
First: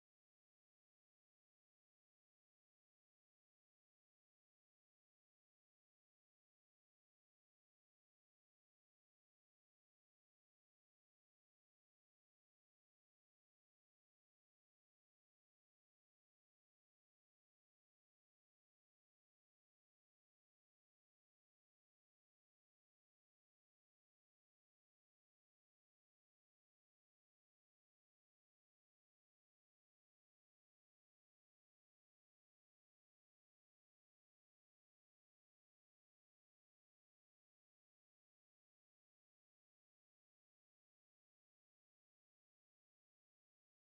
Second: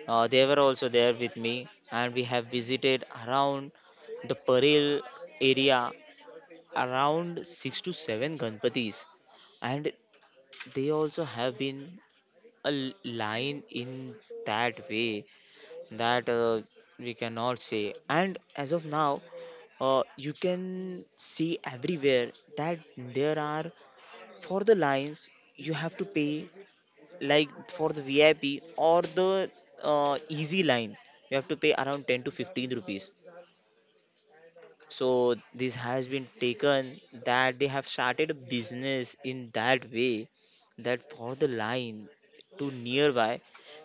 They were also there with me, and we have visited around the Parel area around six to seven Ganpatis. And they also have been a l- line in that way, that we cannot say. And as of now, you can see everywhere that there are for the lines you have to pay, like for the VIP or the easy line, you have to pay around 10 to 15 rupees. So this has been taken, that they have started a business in that way, that for the line to nearby,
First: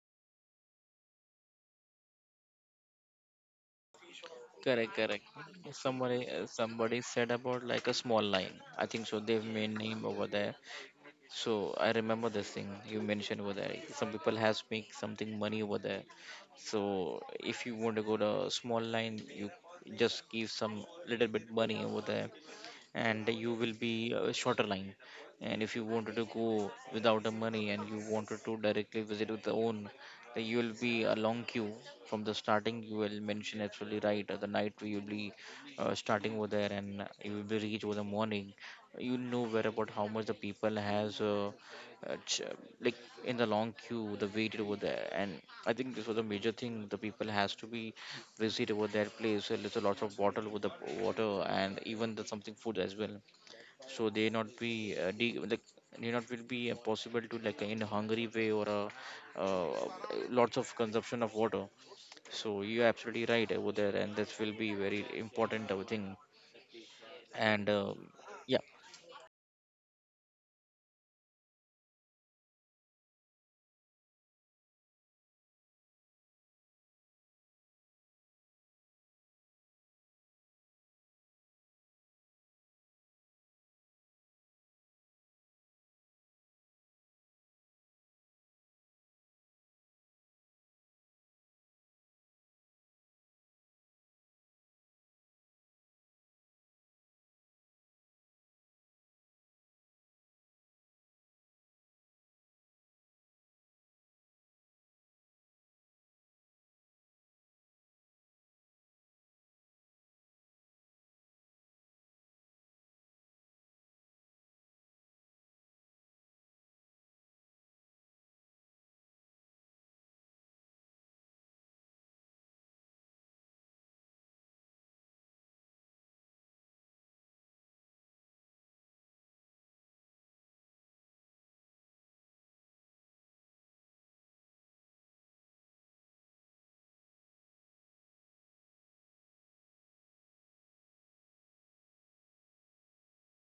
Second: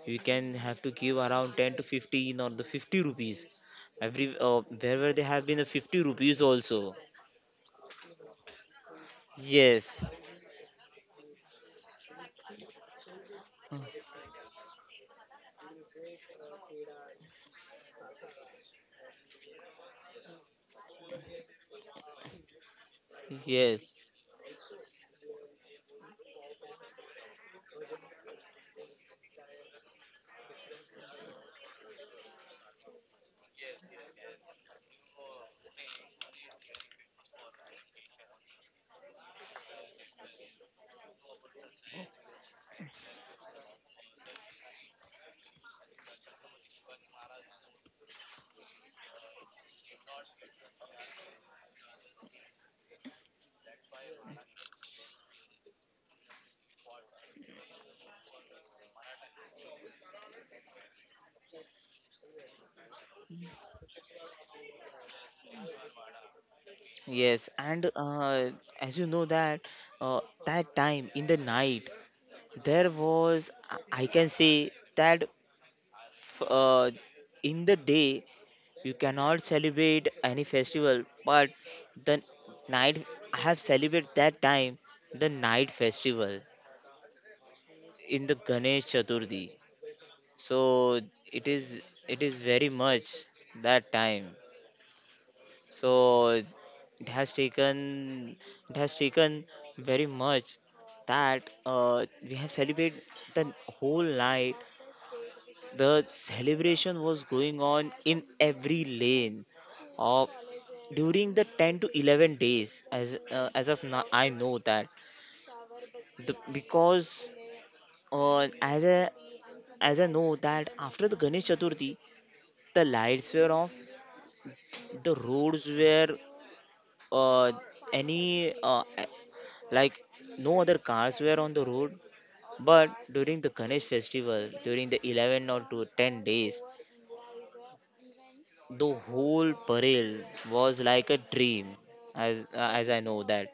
you can have to give around 10 to 15 or the 50 rupees. Every
Correct,
wherever
correct.
they have been, the 50
Somebody,
rupees also.
somebody said about like a small line. I think so. They've made
Yes.
name over there. So I remember this thing you mentioned over there. Some people has make something money over there. So if you want to go to a small line, you just give some little bit money over there, and you will
Yes,
be a shorter line. And if you wanted to go without the money and you wanted to directly visit with the own, then you will be a long queue. From the starting you will mention, absolutely right, at the night you will be starting over there, and you will be reach over the morning. You know where about how much the people has uh, ch- like in the long queue the waited over there. And I think this was a major thing the people has to be visit over that place. So there's a lot of bottle with the water and even the something food as well. So they not be like they not will be possible to like in a hungry way or a, uh, lots of consumption of water. So you're absolutely right over there, and this will be very important thing.
yes.
And
And
uh, yeah,
as you know that uh, that time in the night, there was I can say, that f- uh, in the day you cannot celebrate any festival, but the night I have celebrated that time, the night festival in the Ganesh Chaturthi. So it is it is very much that time. So it has taken, it has taken very much, that we have celebrated the whole night. The celebration was going on in every lane of, during the 10 to 11 days. As as of now, I know that the, because as a as I know that after the Ganesh Chaturthi, the lights were off, the roads were uh, any like no other cars were on the road. But during the Ganesh festival, during the 11 or to 10 days, the whole parade was like a dream, as I know that.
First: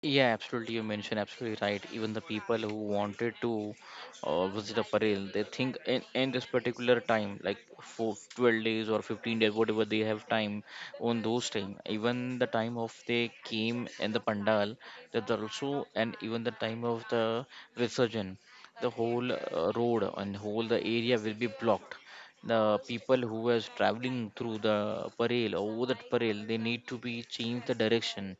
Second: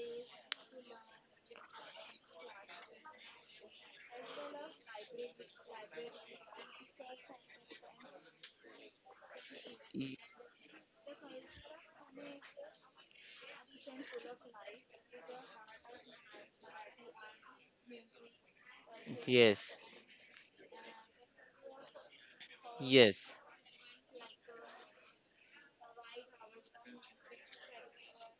Yeah, absolutely. You mentioned absolutely right. Even the people who wanted to visit a parade, they think in this particular time, like for 12 days or 15 days, whatever they
Y-
have time on those time. Even the time of they came in the pandal, that there also, and even the time of the resurgence, the whole
Yes,
road and whole the area will be blocked. The people
yes,
who was traveling through the parade or over that parade, they need to be change the direction.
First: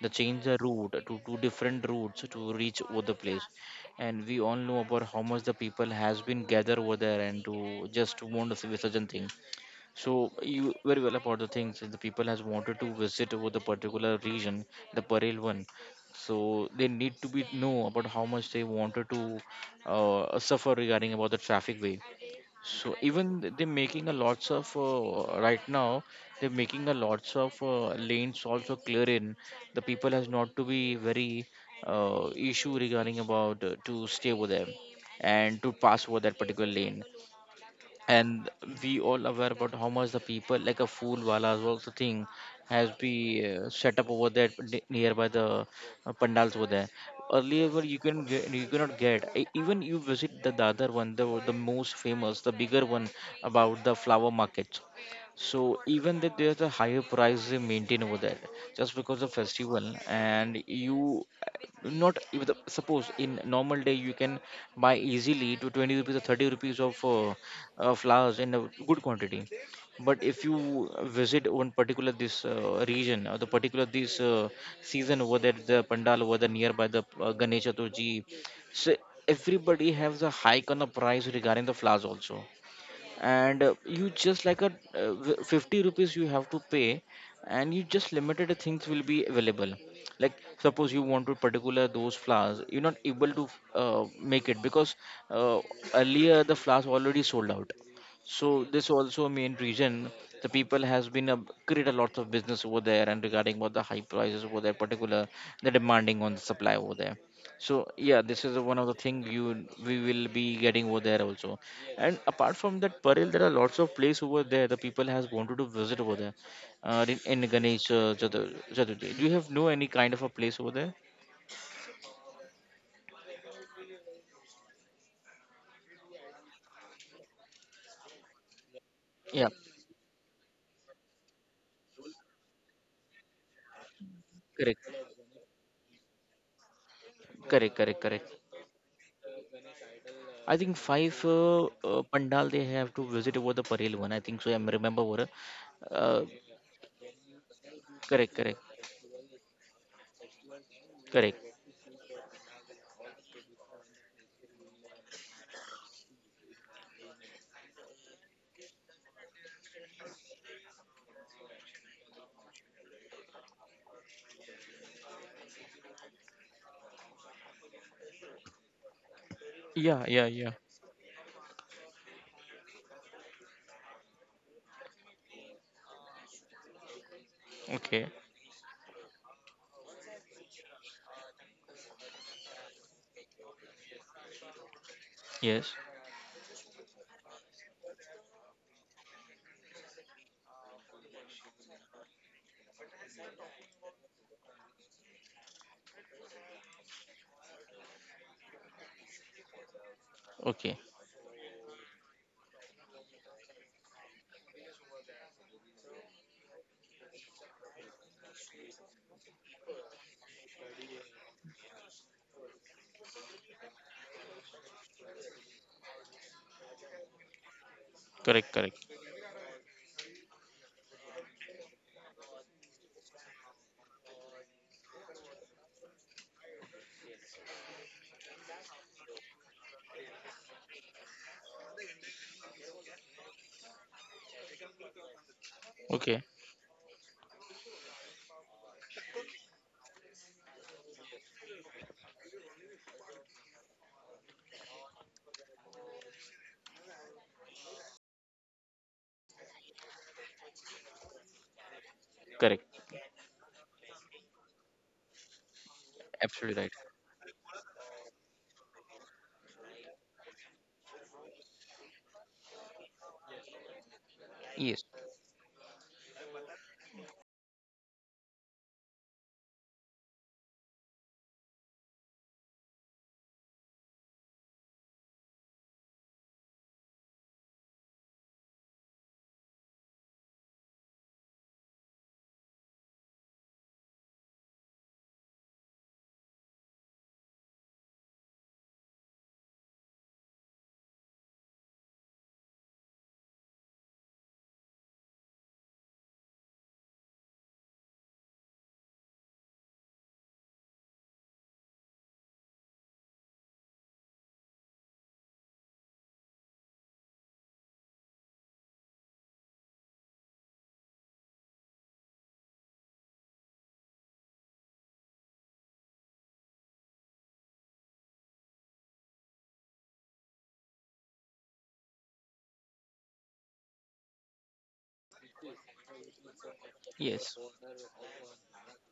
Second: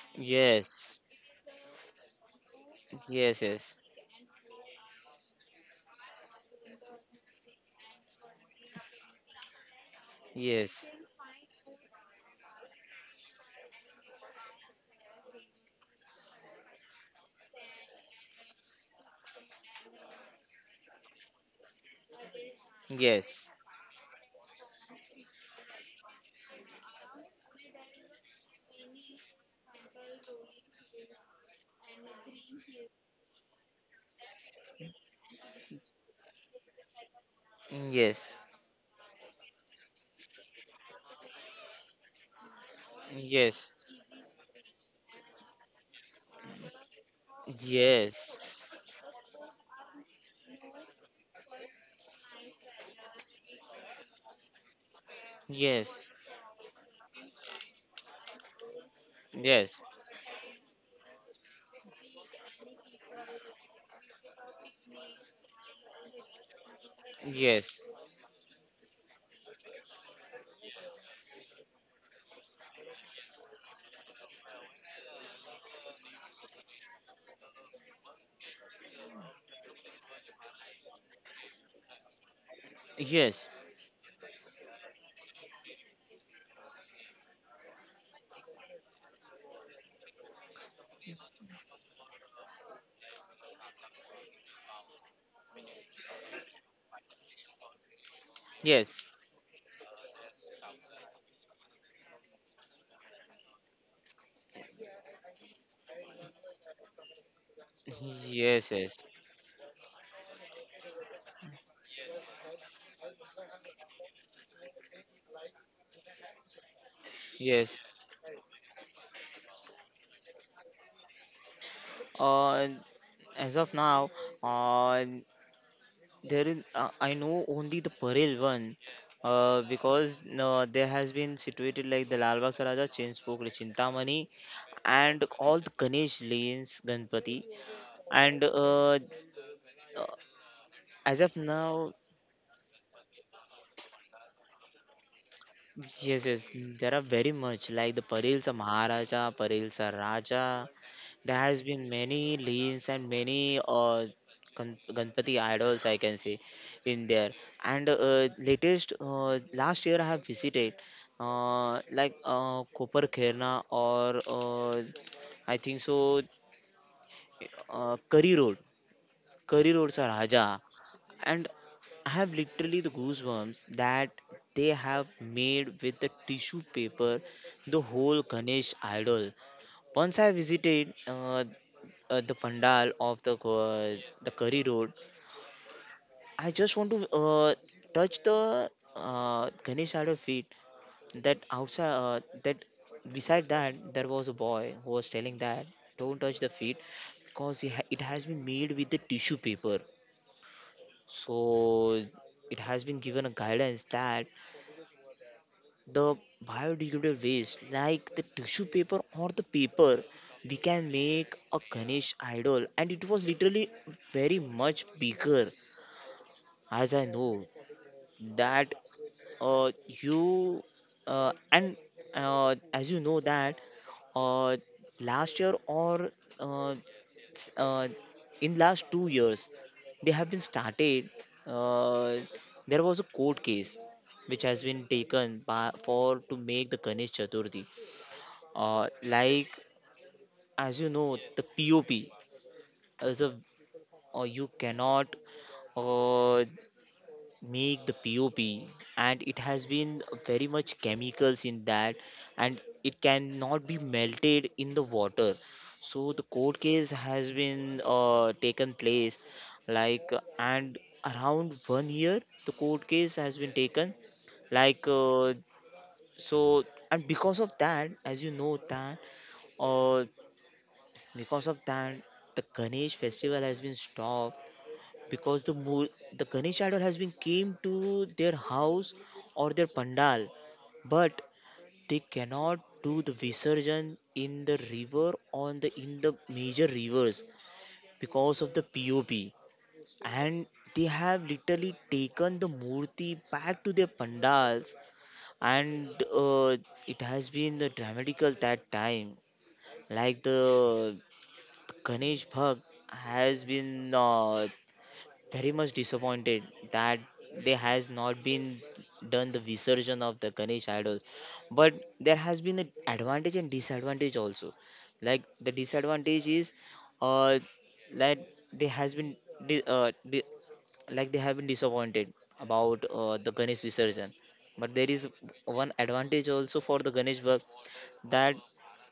They change the route
yes,
to two different routes to reach over the
yes,
place.
yes,
And we all know about how much the people has been gathered over there and to just to want the Visarjan thing. So you
yes,
very well about the things that the people has wanted to visit over the particular region, the parallel one. So they need to be know about how much they wanted to suffer regarding about the traffic way. So even
yes,
they're making a lots of right now, they're making a lots of lanes also clear in. The people has not to be very issue regarding about to stay over there and to pass over that particular lane.
yes,
And we all aware about how much the people like a fool walas also thing has been
yes, yes,
set up over there nearby the pandals over there. Earlier where you can
yes,
get, you cannot get even you visit the other one, the most famous, the bigger one, about the flower markets. So
yes, yes,
even that there's a higher price they maintain over there, just because of
yes,
festival. And you not even suppose in normal day you can buy easily to 20 rupees or 30 rupees of flowers in a good quantity. But if you visit one particular this region or the particular this season over there, the pandal over there nearby the ganesh chaturthi, so everybody has a hike on the price regarding the flowers also. And you just like a 50 rupees you have to pay, and you just limited things will be available. Like suppose you want to particular those flowers, you're not able to make it because uh, earlier the flowers already sold out. So this
yes,
also main reason the people has been create a lot of business over there and regarding about the high prices over there particular, the demanding on the supply over there. So yeah, this is
yes,
one of the
yes,
thing you we will be getting over there also. And apart from that, Parel, there are lots of places over there the people has wanted to visit over there. In
yes.
Ganesh Chaturthi, do you have know any kind of a place over there?
Uh, as of now, uh, there is, I know only the Parel one,
Yeah,
because there has been situated like the Lalbagh Saraja, Chinspokli, Chintamani,
correct,
and all the Ganesh lanes, Ganpati,
correct, correct, correct.
and
I think five
as of now.
pandal they have to visit over the Parel one. I think so. I remember over. Uh,
Yes, yes, there are very much, like the
correct,
Parilsa
correct,
Maharaja, Parilsa Raja. There
correct.
has been many leans and many Ganpati idols I can see in there. And latest last year I have visited like Kopar Kherna or I think so, Curry Road, Curry Road's
Yeah, yeah, yeah.
Raja. And I have literally the goosebumps, that they have made with the tissue paper the
Okay.
whole Ganesh idol. Once I visited the pandal of the Curry Road,
Yes.
I just want to touch the Ganesh idol feet. That outside that, beside that, there was a boy who was telling that don't touch the feet, because it has been made with the tissue paper.
Okay.
So it has been given a guidance, that the biodegradable waste, like the tissue paper or the paper, we can make a Ganesh idol, and it was literally very much bigger, as I know,
Correct,
that
correct.
you and as you know that uh, last year or uh, s- uh, in last 2 years they have been started, uh, there was a court case which has been taken by, for
Okay.
to make the Ganesh Chaturthi, like, as you know, the POP is a you cannot uh, make the POP, and it has been very much chemicals in that, and
Correct.
it cannot be melted in the water. So the court
Absolutely right.
case has been taken place, like, and around one year the court case has been taken,
Yes.
like so and because of that, as you know, that uh, because of that the Ganesh festival has been stopped. Because the the Ganesh idol has been came to their house or their pandal, but they cannot do the Visarjan in the river on the in the major rivers because of the POP, and they have literally taken the Murti back to their pandals. And uh, it has been the dramatical that time, like the Ganesh Bhag has been. Very much disappointed, that there has not been done the visurgence of the Ganesh idols. But there has been an advantage and disadvantage also. Like, the disadvantage is, uh, like they has been, di- uh, di- like they have been disappointed about the Ganesh visurgence. But there is one advantage also for the Ganesh
Yes.
work, that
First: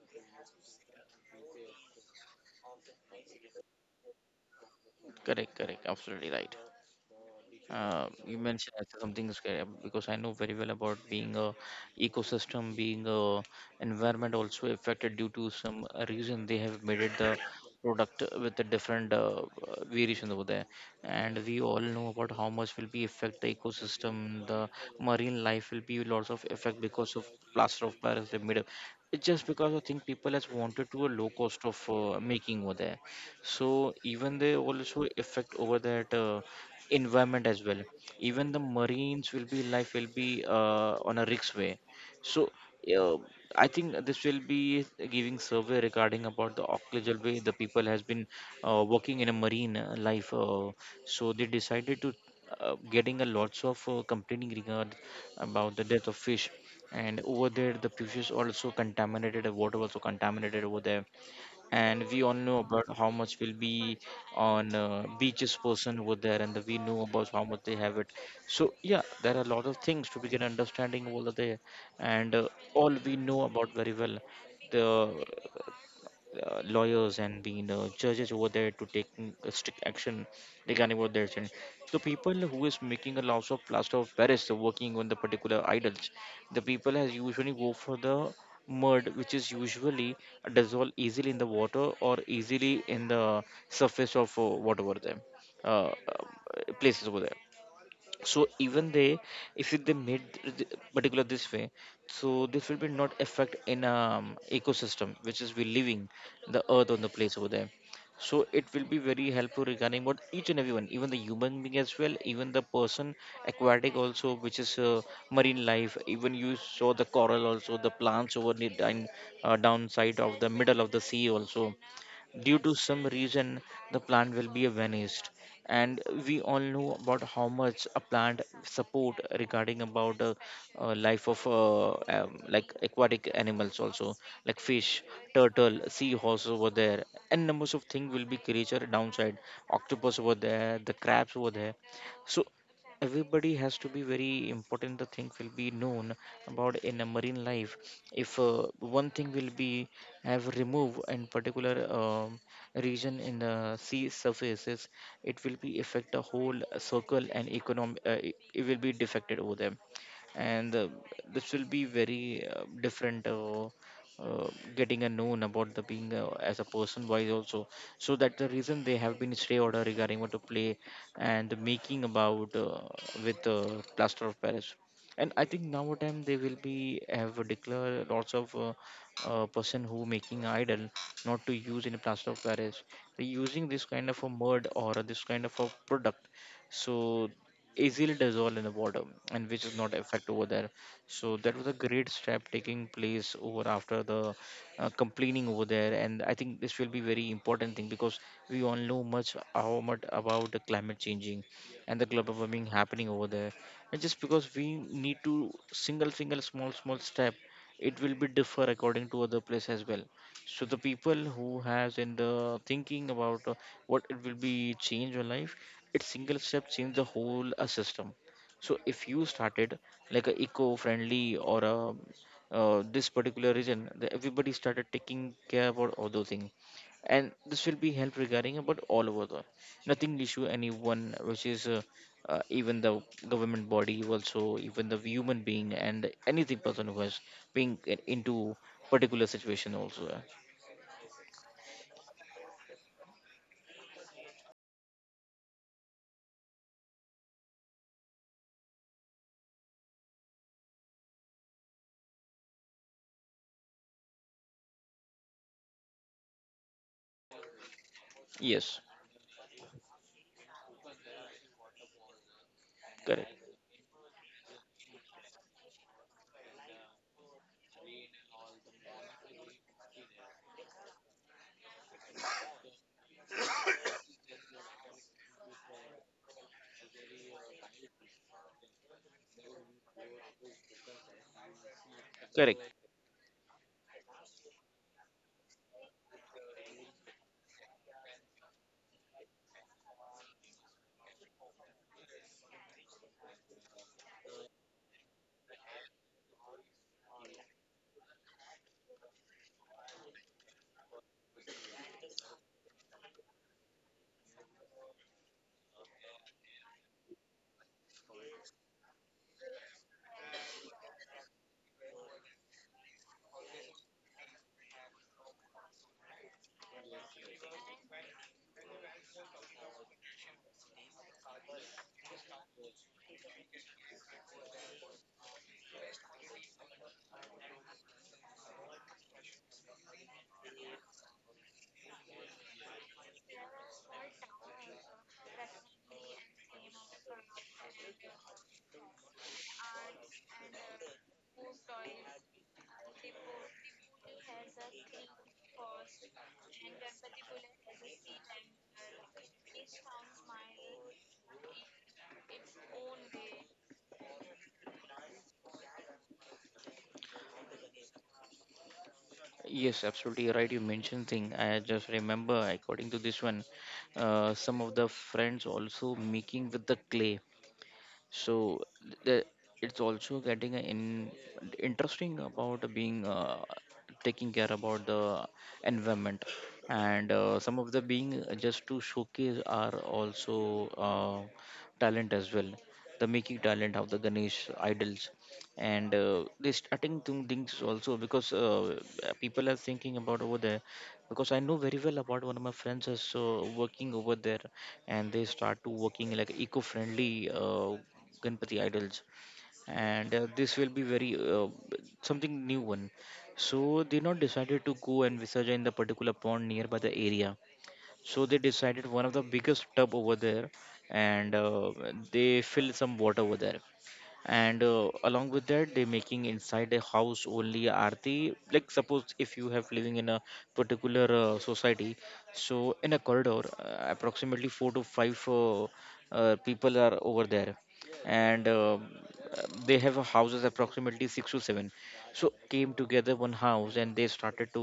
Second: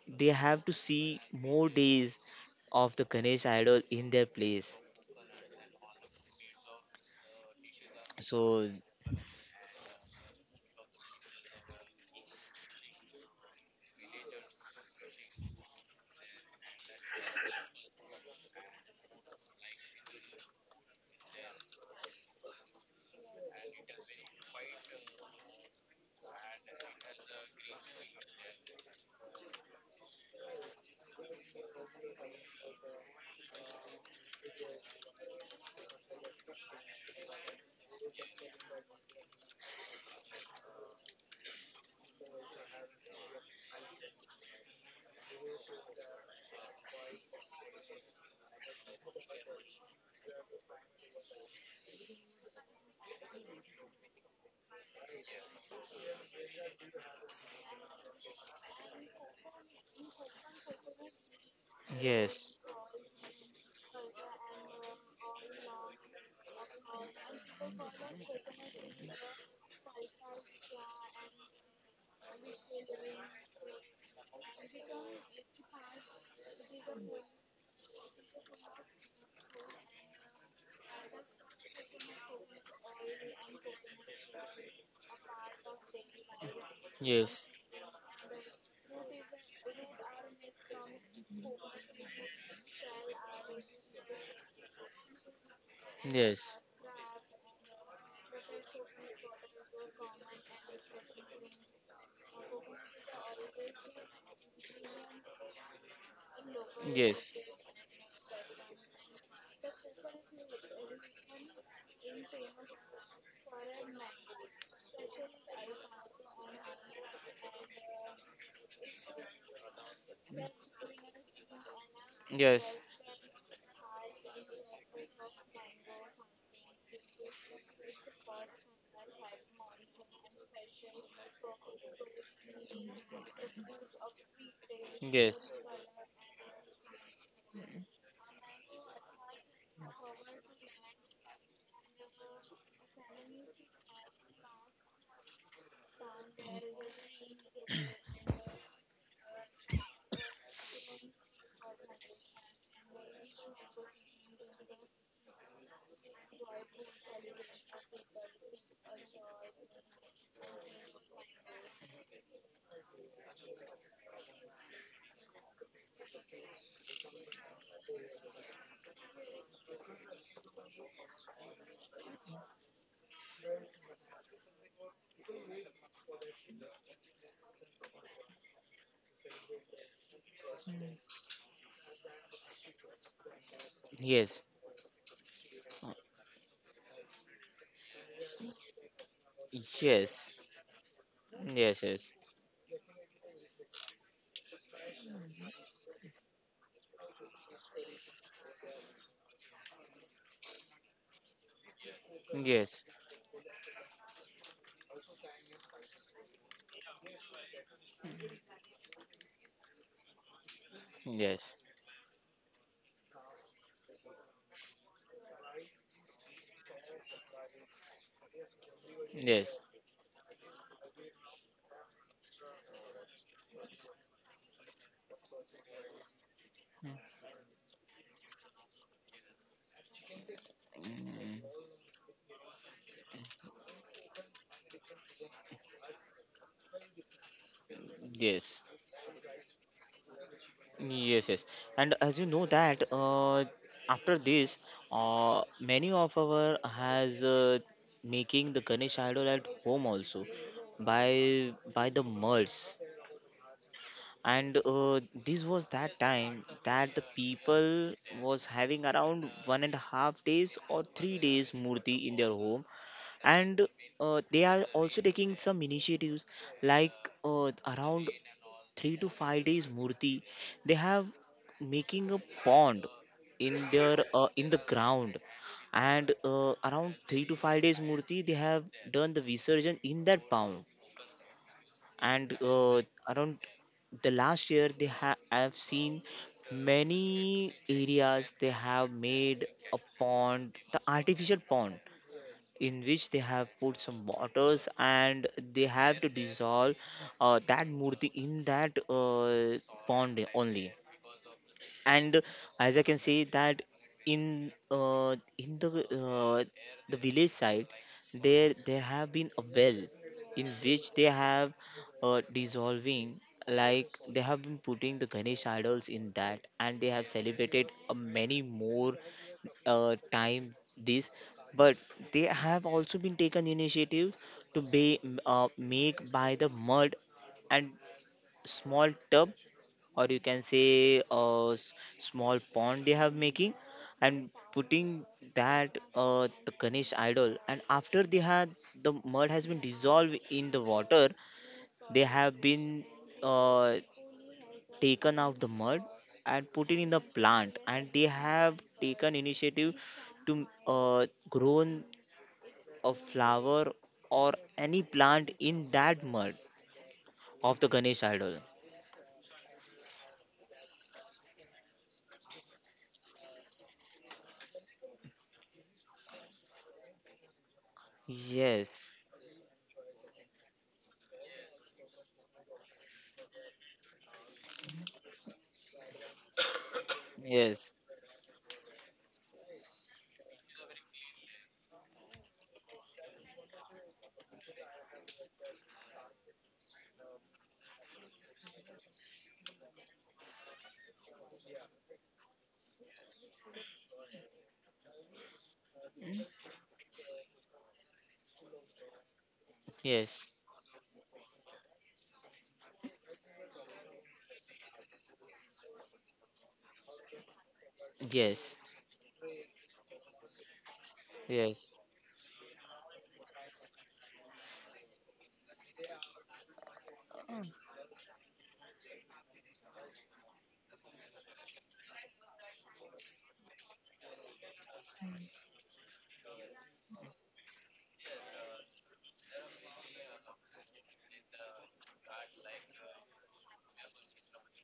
they have to see more days of the Ganesh idol in their place.
Correct, correct. Absolutely right. You
So
mentioned as something scary because I know very well about being a ecosystem, being a environment also affected due to some reason they have made it the product with a different variation over there. And we all know about how much will be affect the ecosystem, the marine life will be lots of effect because of plaster of paris they made up. It's just because I think people has wanted to a low cost of making over there. So even they also affect over that environment as well, even the marines will be life will be on a risk way. So uh, I think this will be giving survey regarding about the occasional way the people has been working in a marine life so they decided to getting a lots of complaining regard about the death of fish. And over there the fishes also contaminated, the water also contaminated over there. And we all
yes.
know about how much will be on beaches person over there, and we know about how much they have it. So yeah, there are a lot of things to begin understanding over there. And all we know about very well the lawyers and being judges over there to take strict action regarding what they're saying. So people who is making a loss of plaster of Paris working on the particular idols, the people has
Yes.
usually go for the mud, which is usually dissolved easily in the water or easily in the surface of whatever them uh,
Yes.
uh, places over there. So even they, if they made particular this way, so this will be not affect in ecosystem which is we living, the earth on the
Yes.
place over there. So it will be very helpful regarding what each and everyone, even the human being as well, even the person aquatic also which is marine life, even you saw the coral also, the plants over the down, downside of the middle of the sea also. Due to
Yes.
some reason, the plant will be vanished. And we all know about how much a plant support regarding about life of like aquatic animals also, like fish,
Yes. Yes.
turtle,
Yes.
seahorse over there, and numbers of things will be creature downside. Octopus over there, the crabs over there. So everybody has to be very important the thing will be known about in a marine life. If one thing will be have removed in particular region in the sea surfaces, it will be affect the whole circle and economy. It will be defected over them. And this will be very different uh, getting a known about the being as a person wise also. So that the reason they have been stay order regarding what to play and making about with plaster of paris. And I think now time they will be have declared lots of person who making idol not to use in plaster of paris, they using this kind of a
Yes.
mud or this kind of a product, so easily dissolve in the water and which is not effect over there. So that was a great
Yes.
step taking place over after the complaining over there. And I think this will be very important thing because we all know much how much about the climate changing and the global warming
Yes.
happening over there. And just because we need to single single small small step, it will be differ according to other place as well. So the people
Yes.
who has in the thinking about what it will be change your life, it single step change the whole system. So if you
Yes.
started like a eco-friendly or a this particular region, everybody started taking care about all those things,
Mm,
and this will be help regarding about all over the nothing issue
mm,
anyone which
mm.
is even the government body also, even the human being and anything person who has been into
Yes.
particular situation also
Yes, yes. And as you know that after this, many of our has making the Ganesh idol at home also, by the mulls. And this was that time that the people was having
yes,
around 1.5 days or 3 days murti in their home,
correct,
and they are also taking some initiatives like uh, around 3 to 5 days murti they have making a pond in the ground, and around 3 to 5 days murti they have done the visurgence in that pond. And
correct.
around the last year they have seen many areas they have made a pond, the artificial pond, in which they have put some waters, and they have to dissolve that murti in that pond only. And as I can say that in uh, in the uh, the village side, there have been a well in which they have dissolving, like they have been putting the Ganesh idols in that, and they have celebrated many more time this. But they have also been taken initiative to be make by the mud, and small tub, or you can say a small pond they have making and putting that the Ganesh idol, and after they had the mud has been dissolved in the water, they have been uh, taken out the mud and put it in the plant, and they have taken initiative to grown a flower or any plant in that mud of the Ganesh idol.
Yes, absolutely right, you mentioned thing. I just remember according to this one, some of the friends also making with the clay. So
Yes,
the, it's also getting in, interesting about being taking care about the environment. And some
yes,
of the being just to showcase are also talent as well, the making talent of the ganesh idols. And they starting to things also because people are thinking about over there, because I know very well about one of my friends is working over there, and they start to working like eco-friendly Ganpati idols. And
yes,
this will be very something new one. So they not decided to go and visit in the particular pond nearby the area. So they
yes,
decided one of the biggest tub over there, and
yes, yes,
they fill some water over there and along with that they making inside a house only aarti, like suppose if you have living in a particular society, so in a corridor approximately four to five people are over there and they have a houses approximately six to seven, so came together one house and they started to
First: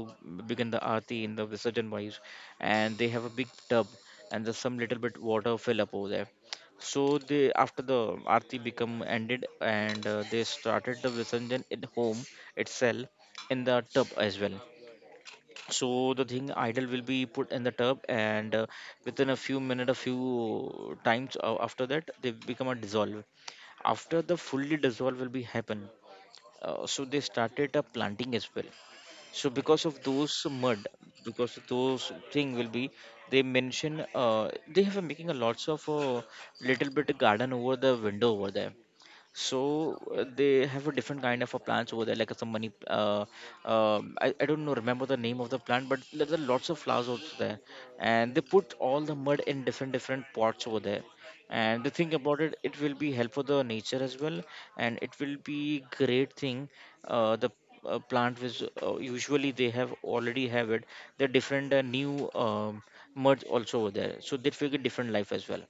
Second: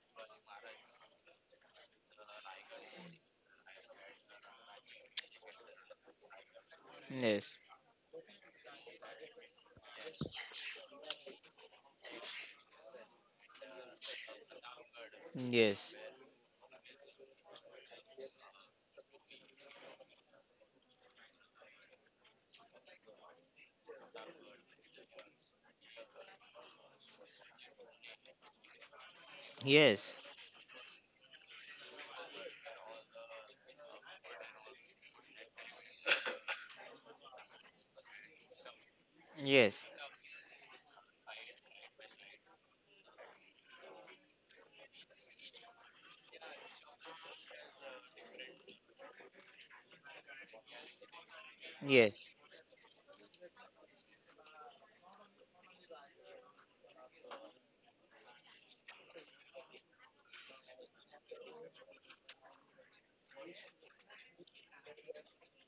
begin the aarti in the visurgent wise, and they have a big tub and there's some little bit water fill up over there. So they
yes,
after the arti become ended and they started the Visarjan in home itself, in the tub as well. So the thing idol will be put in the tub and within a few minutes, a few times after that they become a dissolve. After the fully dissolve will be happen, so they started a planting as well, so
yes,
because of
yes,
those mud, because of those thing will be, they mention they have been making a lots of little bit garden over the window over there.
yes, yes,
So
yes,
they have a different kind of a plants over there, like some money I don't know remember the name of the plant, but there are lots of flowers also there, and they put all the mud in different different pots over there. And the thing about it, it will be help for the nature as well, and it will be great thing. The plant was usually they have already have it, the different new mud also over there, so they figure different life as well.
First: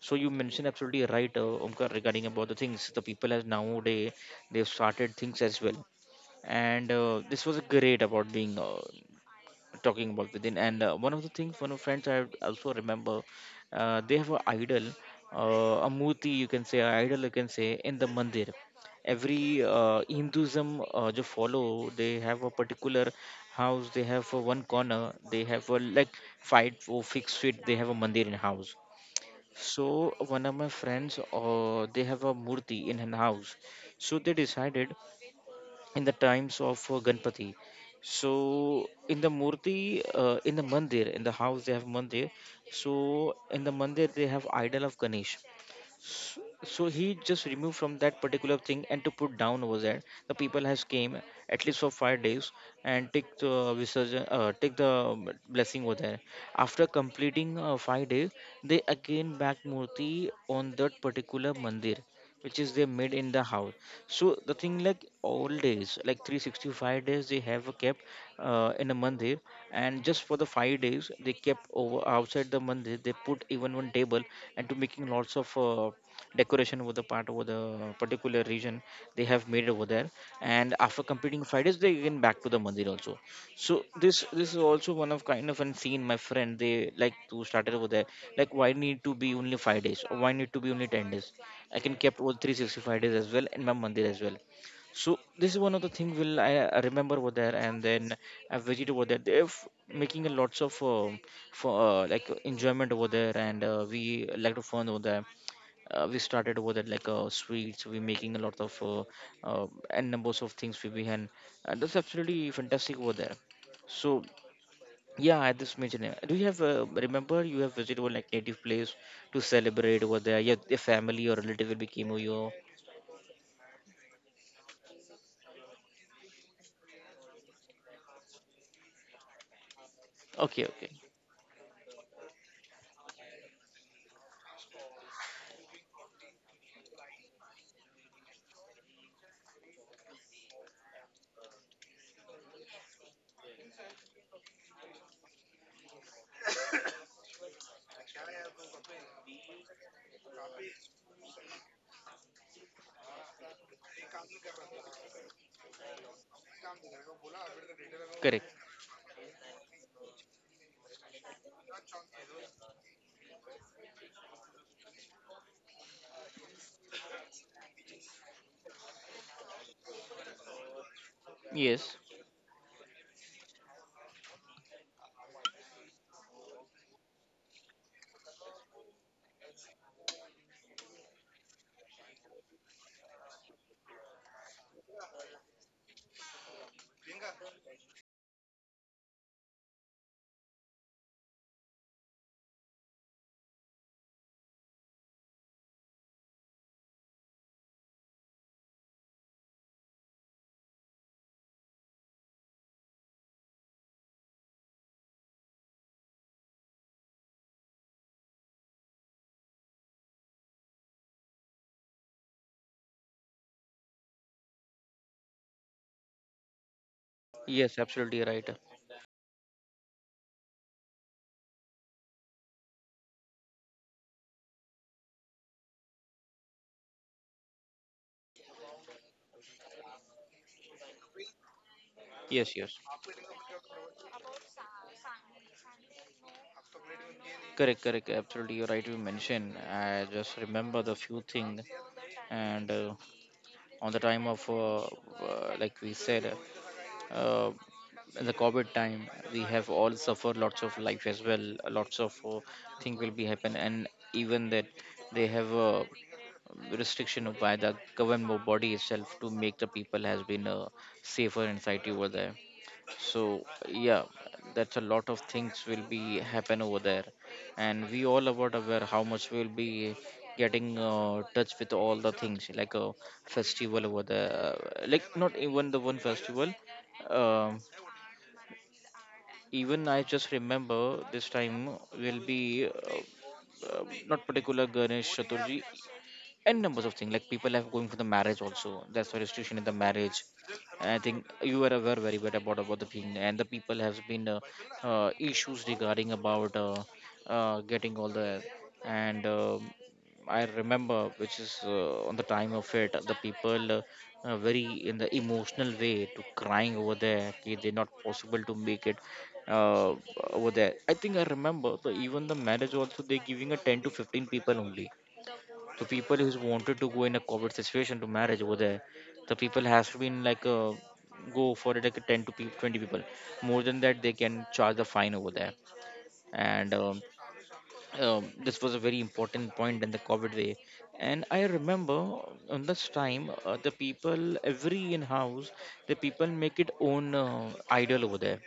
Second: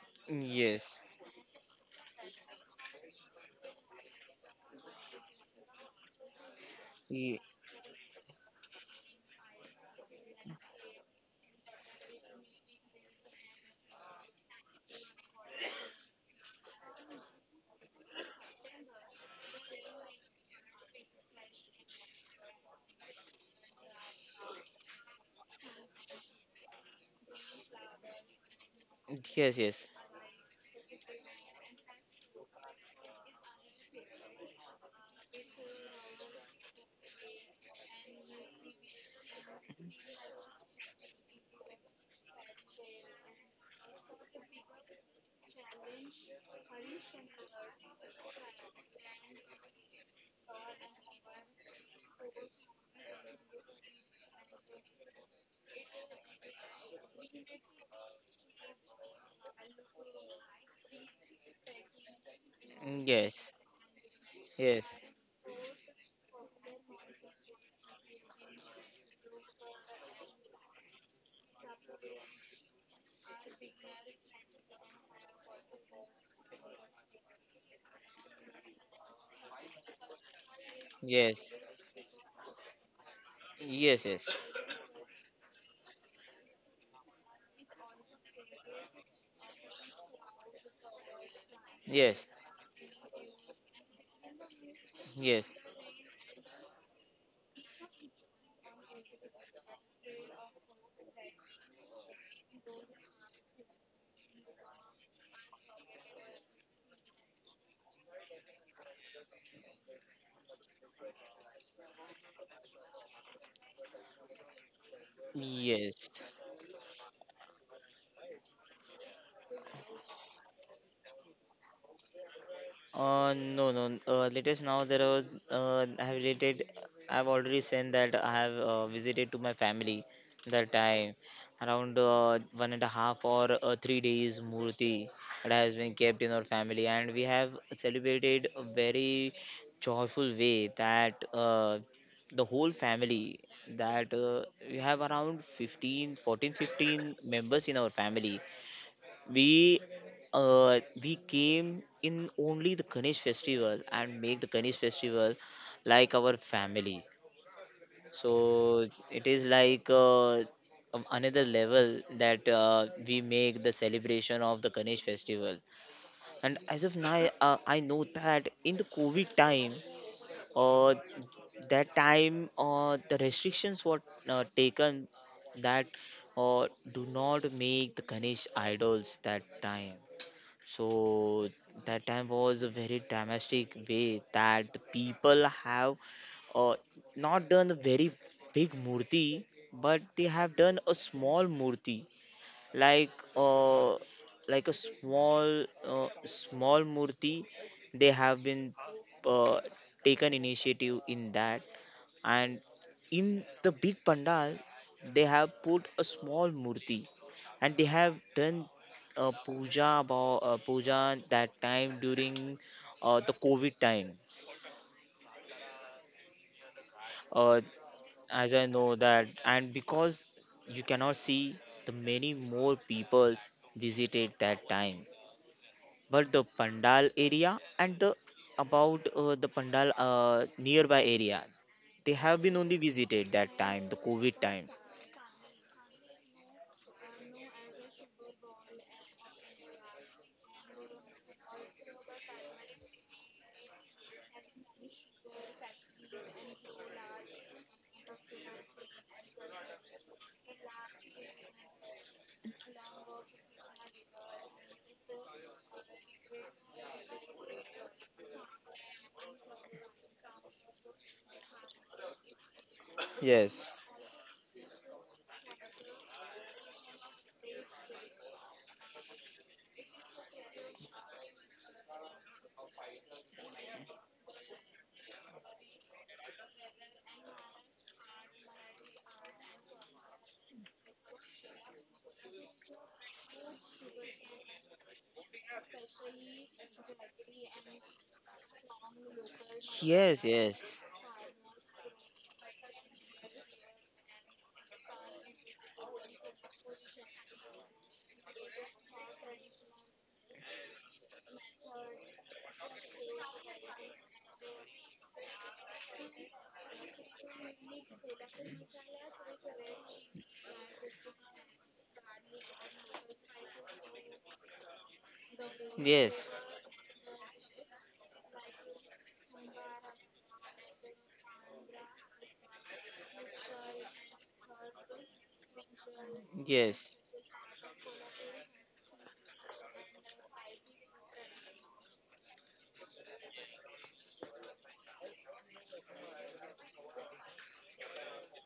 So you mentioned absolutely right, Omkar, regarding about the things, the people as nowadays they've started things as well, and this was great about being talking about within. And one of the things, one of friends I also remember, they have an idol, a murti you can say, an idol you can say, in the mandir. Every Hinduism जो follow, they have a particular house. They have one corner. They have a like five or fixed feet. They have a mandir in house.
yes,
So one of my friends, they have a murti in an house. So they decided in the times of Ganpati. So in the murti, in the mandir, in the house they have mandir. So in the mandir they have idol of Ganesh. S- so he just removed from that particular thing and to put down over there. The people has came at least for 5 days and take the resurgence, take the blessing over there. After completing 5 days they again back murti on that particular mandir, which is they
yes,
made in the
yes,
house. So the thing
yes,
like all days, like 365 days they have kept in a mandir, and just for the 5 days they kept over outside the mandir. They put even one table and to making lots of decoration over the part, over the particular region they have made over there. And after completing
yes,
5 days they again back to the mandir also. So this is also one of kind of unseen my friend they like to start it over there, like why need to be only 5 days, or why need to be only 10 days? I can kept
yes,
all 365 days as well in my mandir as well. So this
yes,
is one
yes,
of the thing will I remember over there, and then I've visited over there. They're making a lots of for like enjoyment over there, and we like to fun over there. We started over there like sweets. We're making a lot of and numbers of things we behind. That's absolutely fantastic over there. So yeah, I just mentioned
yes.
it. Do you have remember you have visited one like native place to celebrate over there? Your family or relative will became your.
No, no. Latest now there was I have related. I've already sent that I have visited to my family
Okay,
that
okay,
time around one and a half or 3 days Murti that has been kept in our family, and we have celebrated a very joyful way that the whole family, that we have around 15, 14, 15 members in our family. We uh, we came in only the Ganesh festival and make the Ganesh festival like our family.
correct.
So it is like another level that we make the celebration of the Ganesh festival. And as of now, I know that in the COVID time, uh,
Yes,
that time, the restrictions were taken, that do not make the Ganesh idols that time. So that time was a very dramatic way that the people have uh, not done a very big murti, but they have done a small murti, like uh, like a small murti. They have been uh, taken initiative in that, and in the big pandal they have put a small murti, and they have done a puja about puja that time during the COVID time. uh,
yes, absolutely right.
as I know that, and because you cannot see the many more people visited that time, but the pandal area and the pandal, nearby area, they have
Yes,
been
yes.
only visited that time, the COVID time.
Correct, correct. Absolutely, you're right. You mentioned. I just remember the few thing, and on the time of like we said, uh, in the COVID time, we have all suffered lots of life as well. Lots of thing will be happen, and even that they have a restriction by the government body itself to make the people has been safer and safety over there. So
Yes.
yeah, that's a lot of things will be happen over there, and we all about aware how much we'll be getting touch with all the things like a festival over there. Like not even the one festival, um, even I just remember this time will be not particular ganesh chaturji, and numbers of things like people have going for the marriage also, that's why restriction in the marriage.
Yes, yes,
And I think you are aware very well about the thing, and the people has been issues regarding about getting all the, and I remember which is on the time of it the people very in the emotional way to crying over there, okay, they're not possible to make it uh, over there. I think I remember even the marriage also they're giving a 10 to 15 people only, the people
yes,
who's wanted to go in a COVID situation to marriage over there. The people has to be in like a go for it like a 10 to 20 people, more than that they can charge the fine over there. And
yes,
this was a very important point in the covid way, and I remember on this time the people every in house, the people make it own idol over there,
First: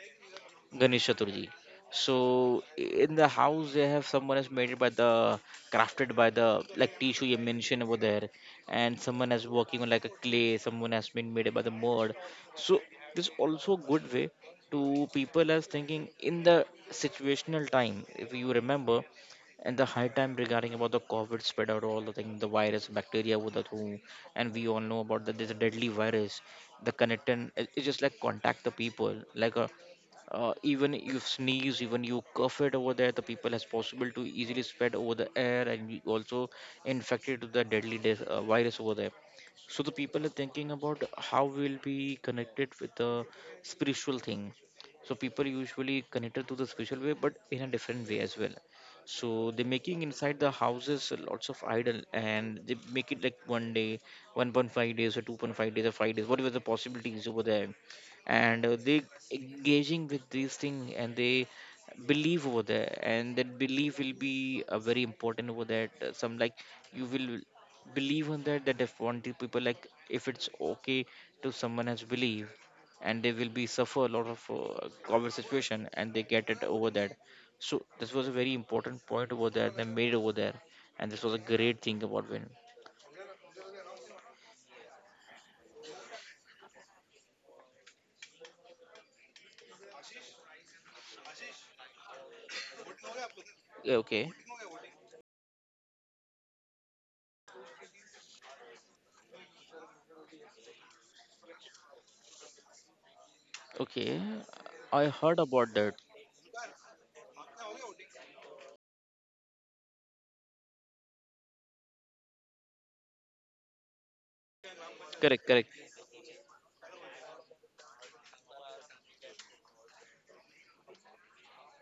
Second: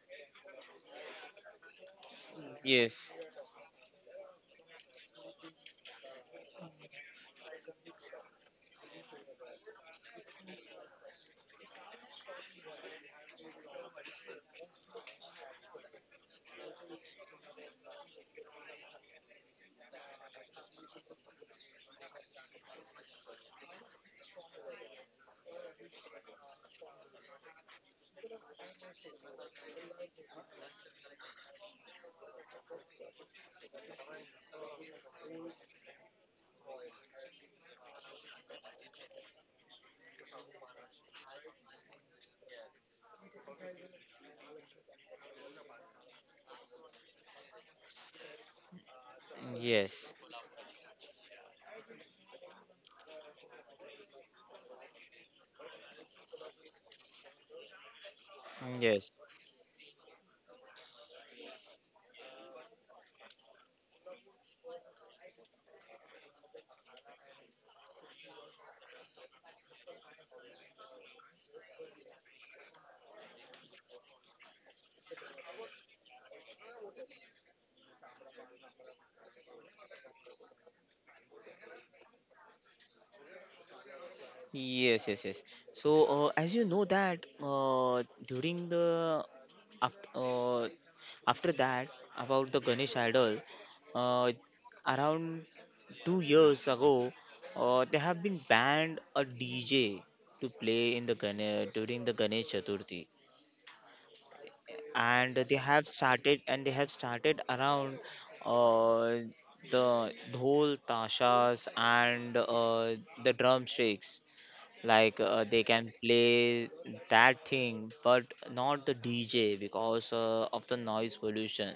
Ganesh Chaturthi. So
yes,
in the house they have someone has made it by the, crafted by the, like tissue you mentioned over there, and someone has working on like a clay. Someone has been made it by the mud. So this also good way to people as thinking in the situational time. If you remember, and the high time regarding about the COVID spread out all the thing, the virus, bacteria, with the thing, and we all know about that this deadly virus. The connectant, it's just like contact the people, like a even you sneeze, even you cough it over there, the people has possible to easily spread over the air, and you also infected with the deadly virus over there. So the people are thinking about how we'll be connected with the spiritual thing. So people usually connected to the spiritual way but in a different way as well. So they're making
yes,
inside the houses lots of idol, and they make it like one day, 1.5 days or 2.5 days or 5 days, whatever the possibilities over there. And they
yes,
engaging with these things, and they believe over there, and that belief will be very important over that some like you will believe on that, that if one two people, like if it's okay, to someone has believe and they will be suffer a lot of common situation and they get it over that. So this was a very important point over there they made over there, and this was a great thing about when.
yes, yes, yes. So, as you know that during the after, uh, after that, about the Ganesh idol,
Yeah, okay,
uh, around 2 years ago, they have been banned a DJ to play in the Ganesh during the Ganesh Chaturthi.
okay. I heard
and they
about
have
that.
started and they have started around uh, the dhol tashas, and the drumsticks, like
Correct,
they
correct.
can play that thing, but not the DJ because of the noise pollution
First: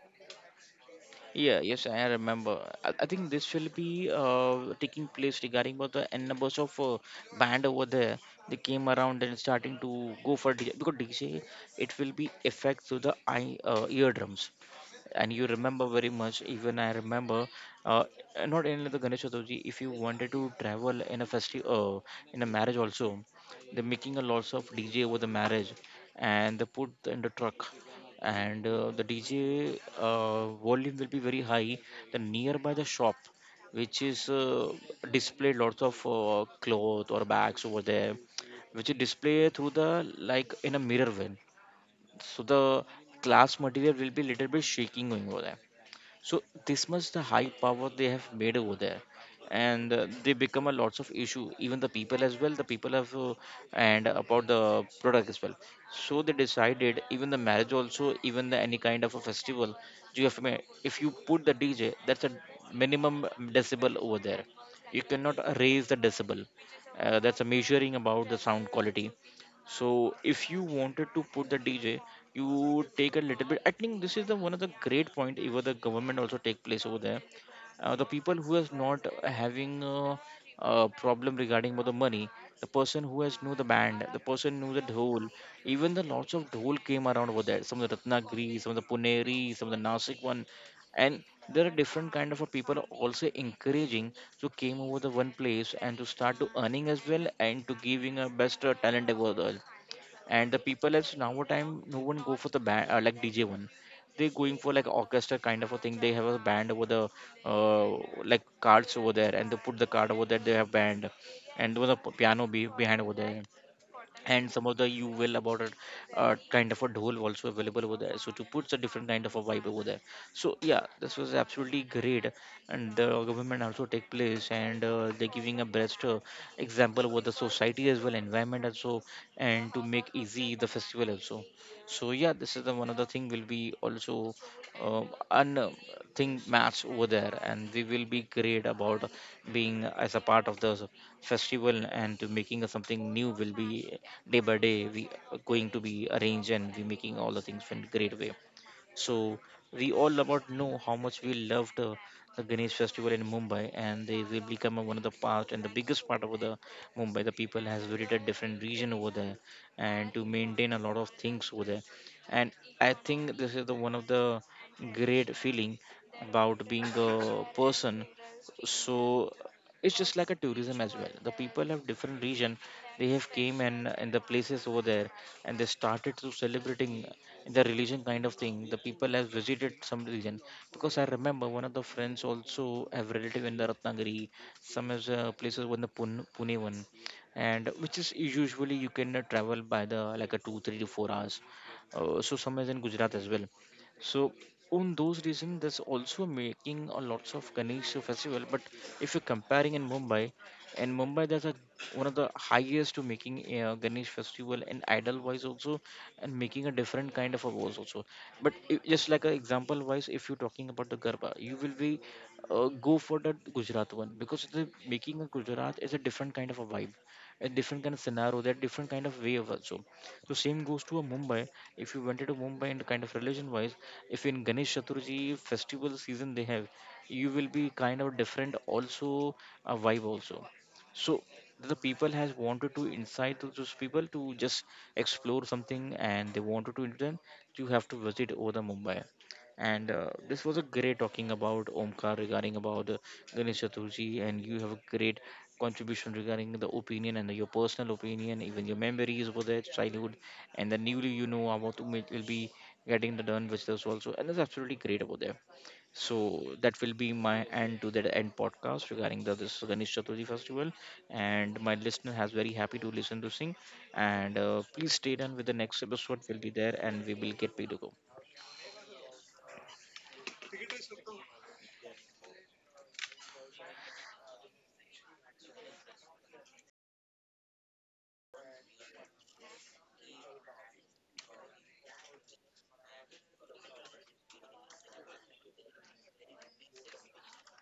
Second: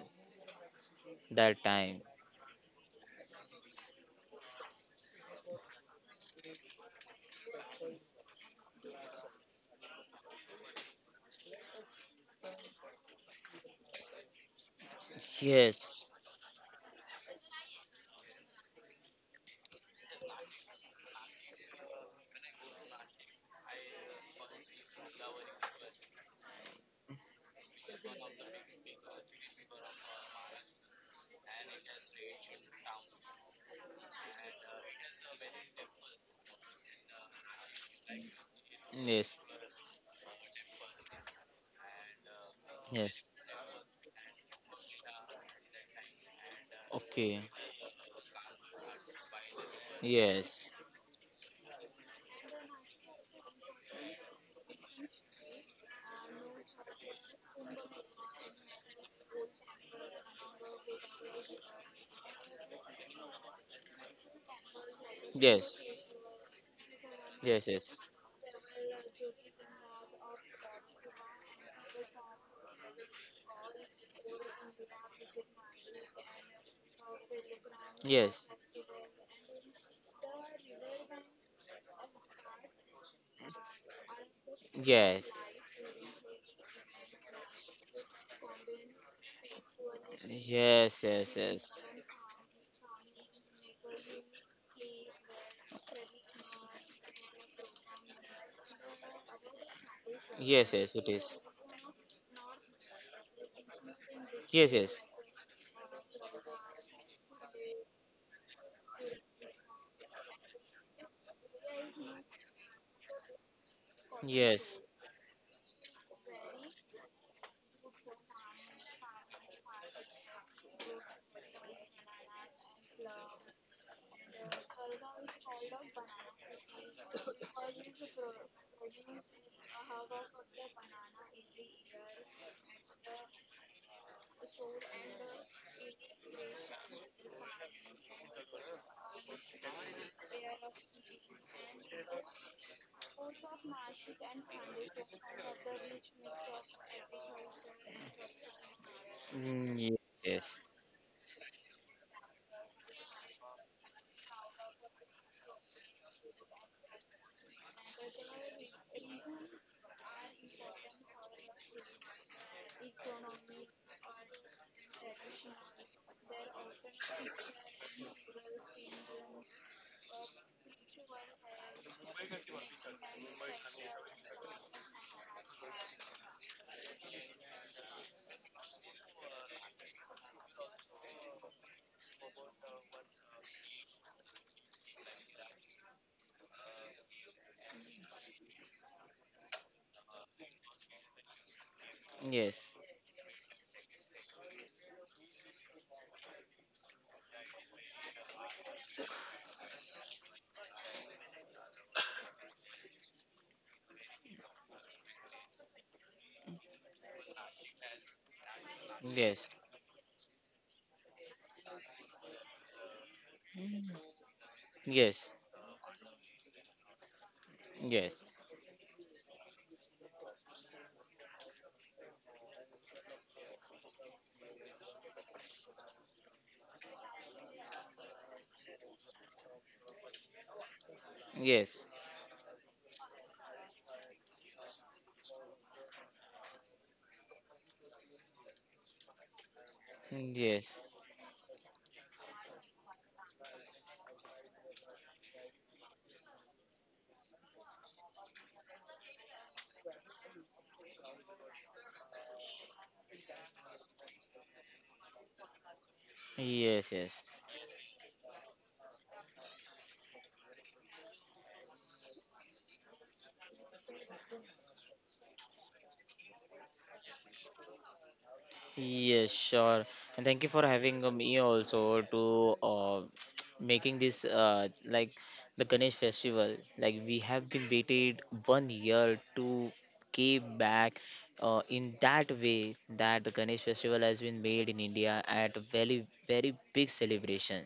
Yeah,
that
yes,
time.
I remember. I think this will be taking place regarding about the n numbers of band over there. They came around and starting to go for DJ, because DJ it will be effect through the eye eardrums, and you remember
Yes,
very much, even I remember, uh, not only the ganesh Chaturthi, if you wanted to travel in a festive in a marriage also, they're making a lots of dj over the marriage, and they put in the truck, and the dj volume will be very high, the nearby the shop, which is displayed lots of cloth or bags over there, which is
yes,
displayed through the like in a mirror way. So the
yes,
class material will be little bit shaking going over there, so this much the
okay,
high power they have made over there. And they become
yes,
a lots of issue, even the people as well, the people have and about the product as well. So they decided even the marriage also, even the any kind of a festival, you have to if you put the dj, that's a minimum decibel over there, you cannot
yes,
raise the decibel, that's a
yes,
measuring
yes,
about the sound quality. So if you wanted to put the DJ, you take a little bit. I think this is the one of the great point. Even the government also take place over there. The people
yes,
who is not having a problem regarding about the money, the person who has knew the band, the person knew the dhol,
yes.
even the lots of dhol came around over there. Some of the Ratnagiri, some of the Puneri, some of the Nasik one,
Yes,
and
yes,
there are
yes.
different kind of a people also encouraging to came over the one place and to start to earning as well and to giving a best talent over there. And the
Yes, yes,
people
it
as now
is.
time no one go for the band like DJ one, they going
Yes,
for like
yes.
orchestra kind of a thing. They have a band over the uh, like cards over there, and they put the card over there, they have band. And there was a piano behind over there, and some
Yes.
of the you will about it, kind of a dhol also available over there, so to put a different kind of a vibe over there. So yeah, this was absolutely great. And the government also take place and they're giving a best example over the society as well, environment also, and to make easy the festival also. So yeah, this is the one of the thing will be also an thing match over there, and we will be great about being as a part of this festival, and to making a something new will be, day by day we are going to be arranged and we making all the things in great way. So
Mm,
we all about
yes.
know how much we loved the Ganesh festival in Mumbai, and they will become one of the part and the biggest part of the Mumbai. The people has visited different region over there, and to maintain a lot of things over there. And I think this is the one of the great feeling about being a person. So it's just like a tourism as well. The people have different region, they have came and in the places over there, and they started to celebrating the religion kind of thing. The people have visited some religion, because I remember one of the friends also have relative in the Ratnagiri, some is places in the Pune one, and which is usually you can travel by the like a 2 3 to 4 hours. So some is
Yes.
in Gujarat as well. So on those reasons, there's also making a lots of Ganesh festival. But if you're comparing in Mumbai, and Mumbai that's a, one of the highest to making Ganesh festival and idol wise also, and making a different kind of a voice also. But just like an
Yes.
example wise, if you're talking about the Garba you will be go for the Gujarat one, because the making a
Yes.
Gujarat is a different kind of a vibe, a different kind of
Yes.
scenario, that different kind of way of also. So so same goes to a Mumbai. If you went to Mumbai and kind of religion wise, if in Ganesh Chaturthi festival season they have, you will be kind of different also, a vibe also. So the
Yes.
people has wanted to incite to those people to just explore something, and they wanted to, then you have to visit over the Mumbai. And
Yes.
this was a
Yes.
great talking about Omkar regarding about Ganesh Chaturthi, and you have a great contribution regarding the opinion and your personal opinion, even your memories over there childhood, and the newly you know about will be getting the done visitors also, and that's absolutely great over there. So that will be
Yes.
my end to the end podcast regarding the this Ganesh Chaturthi festival. And my listener has very happy to listen to sing. And please stay done with the next episode. Will be there and we will get paid to go.
Yes. Sure. And thank you for having me also to making this like the Ganesh festival. Like we have been waited one year to came back in that way that the Ganesh festival has been made in India at a very, very big celebration.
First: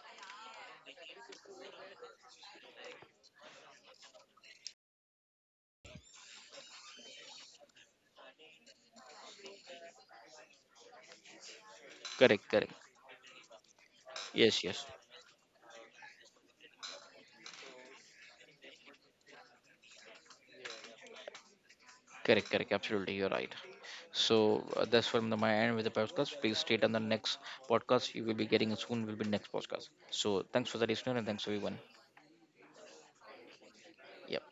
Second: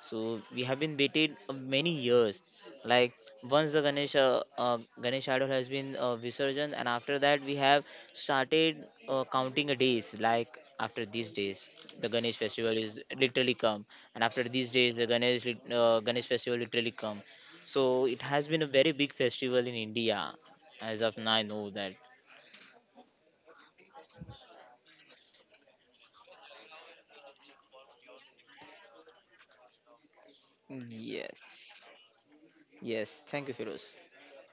So we have been waited many years. Like once the Ganesh idol has been visurgent, and after that we have started counting a days. Like after these days, the Ganesh
Correct, correct.
festival is literally come, and after
Yes,
these
yes.
days, the Ganesh Ganesh festival literally come. So it has been a very big festival in India, as of now I know that.
Correct, correct. Absolutely, you're right. So that's from the, my end with the podcast. Please stay on the next podcast. You will be getting soon. Will be next podcast. So thanks for the listener and thanks everyone.
Yes. Yes. Thank you, Firoz.
Yeah.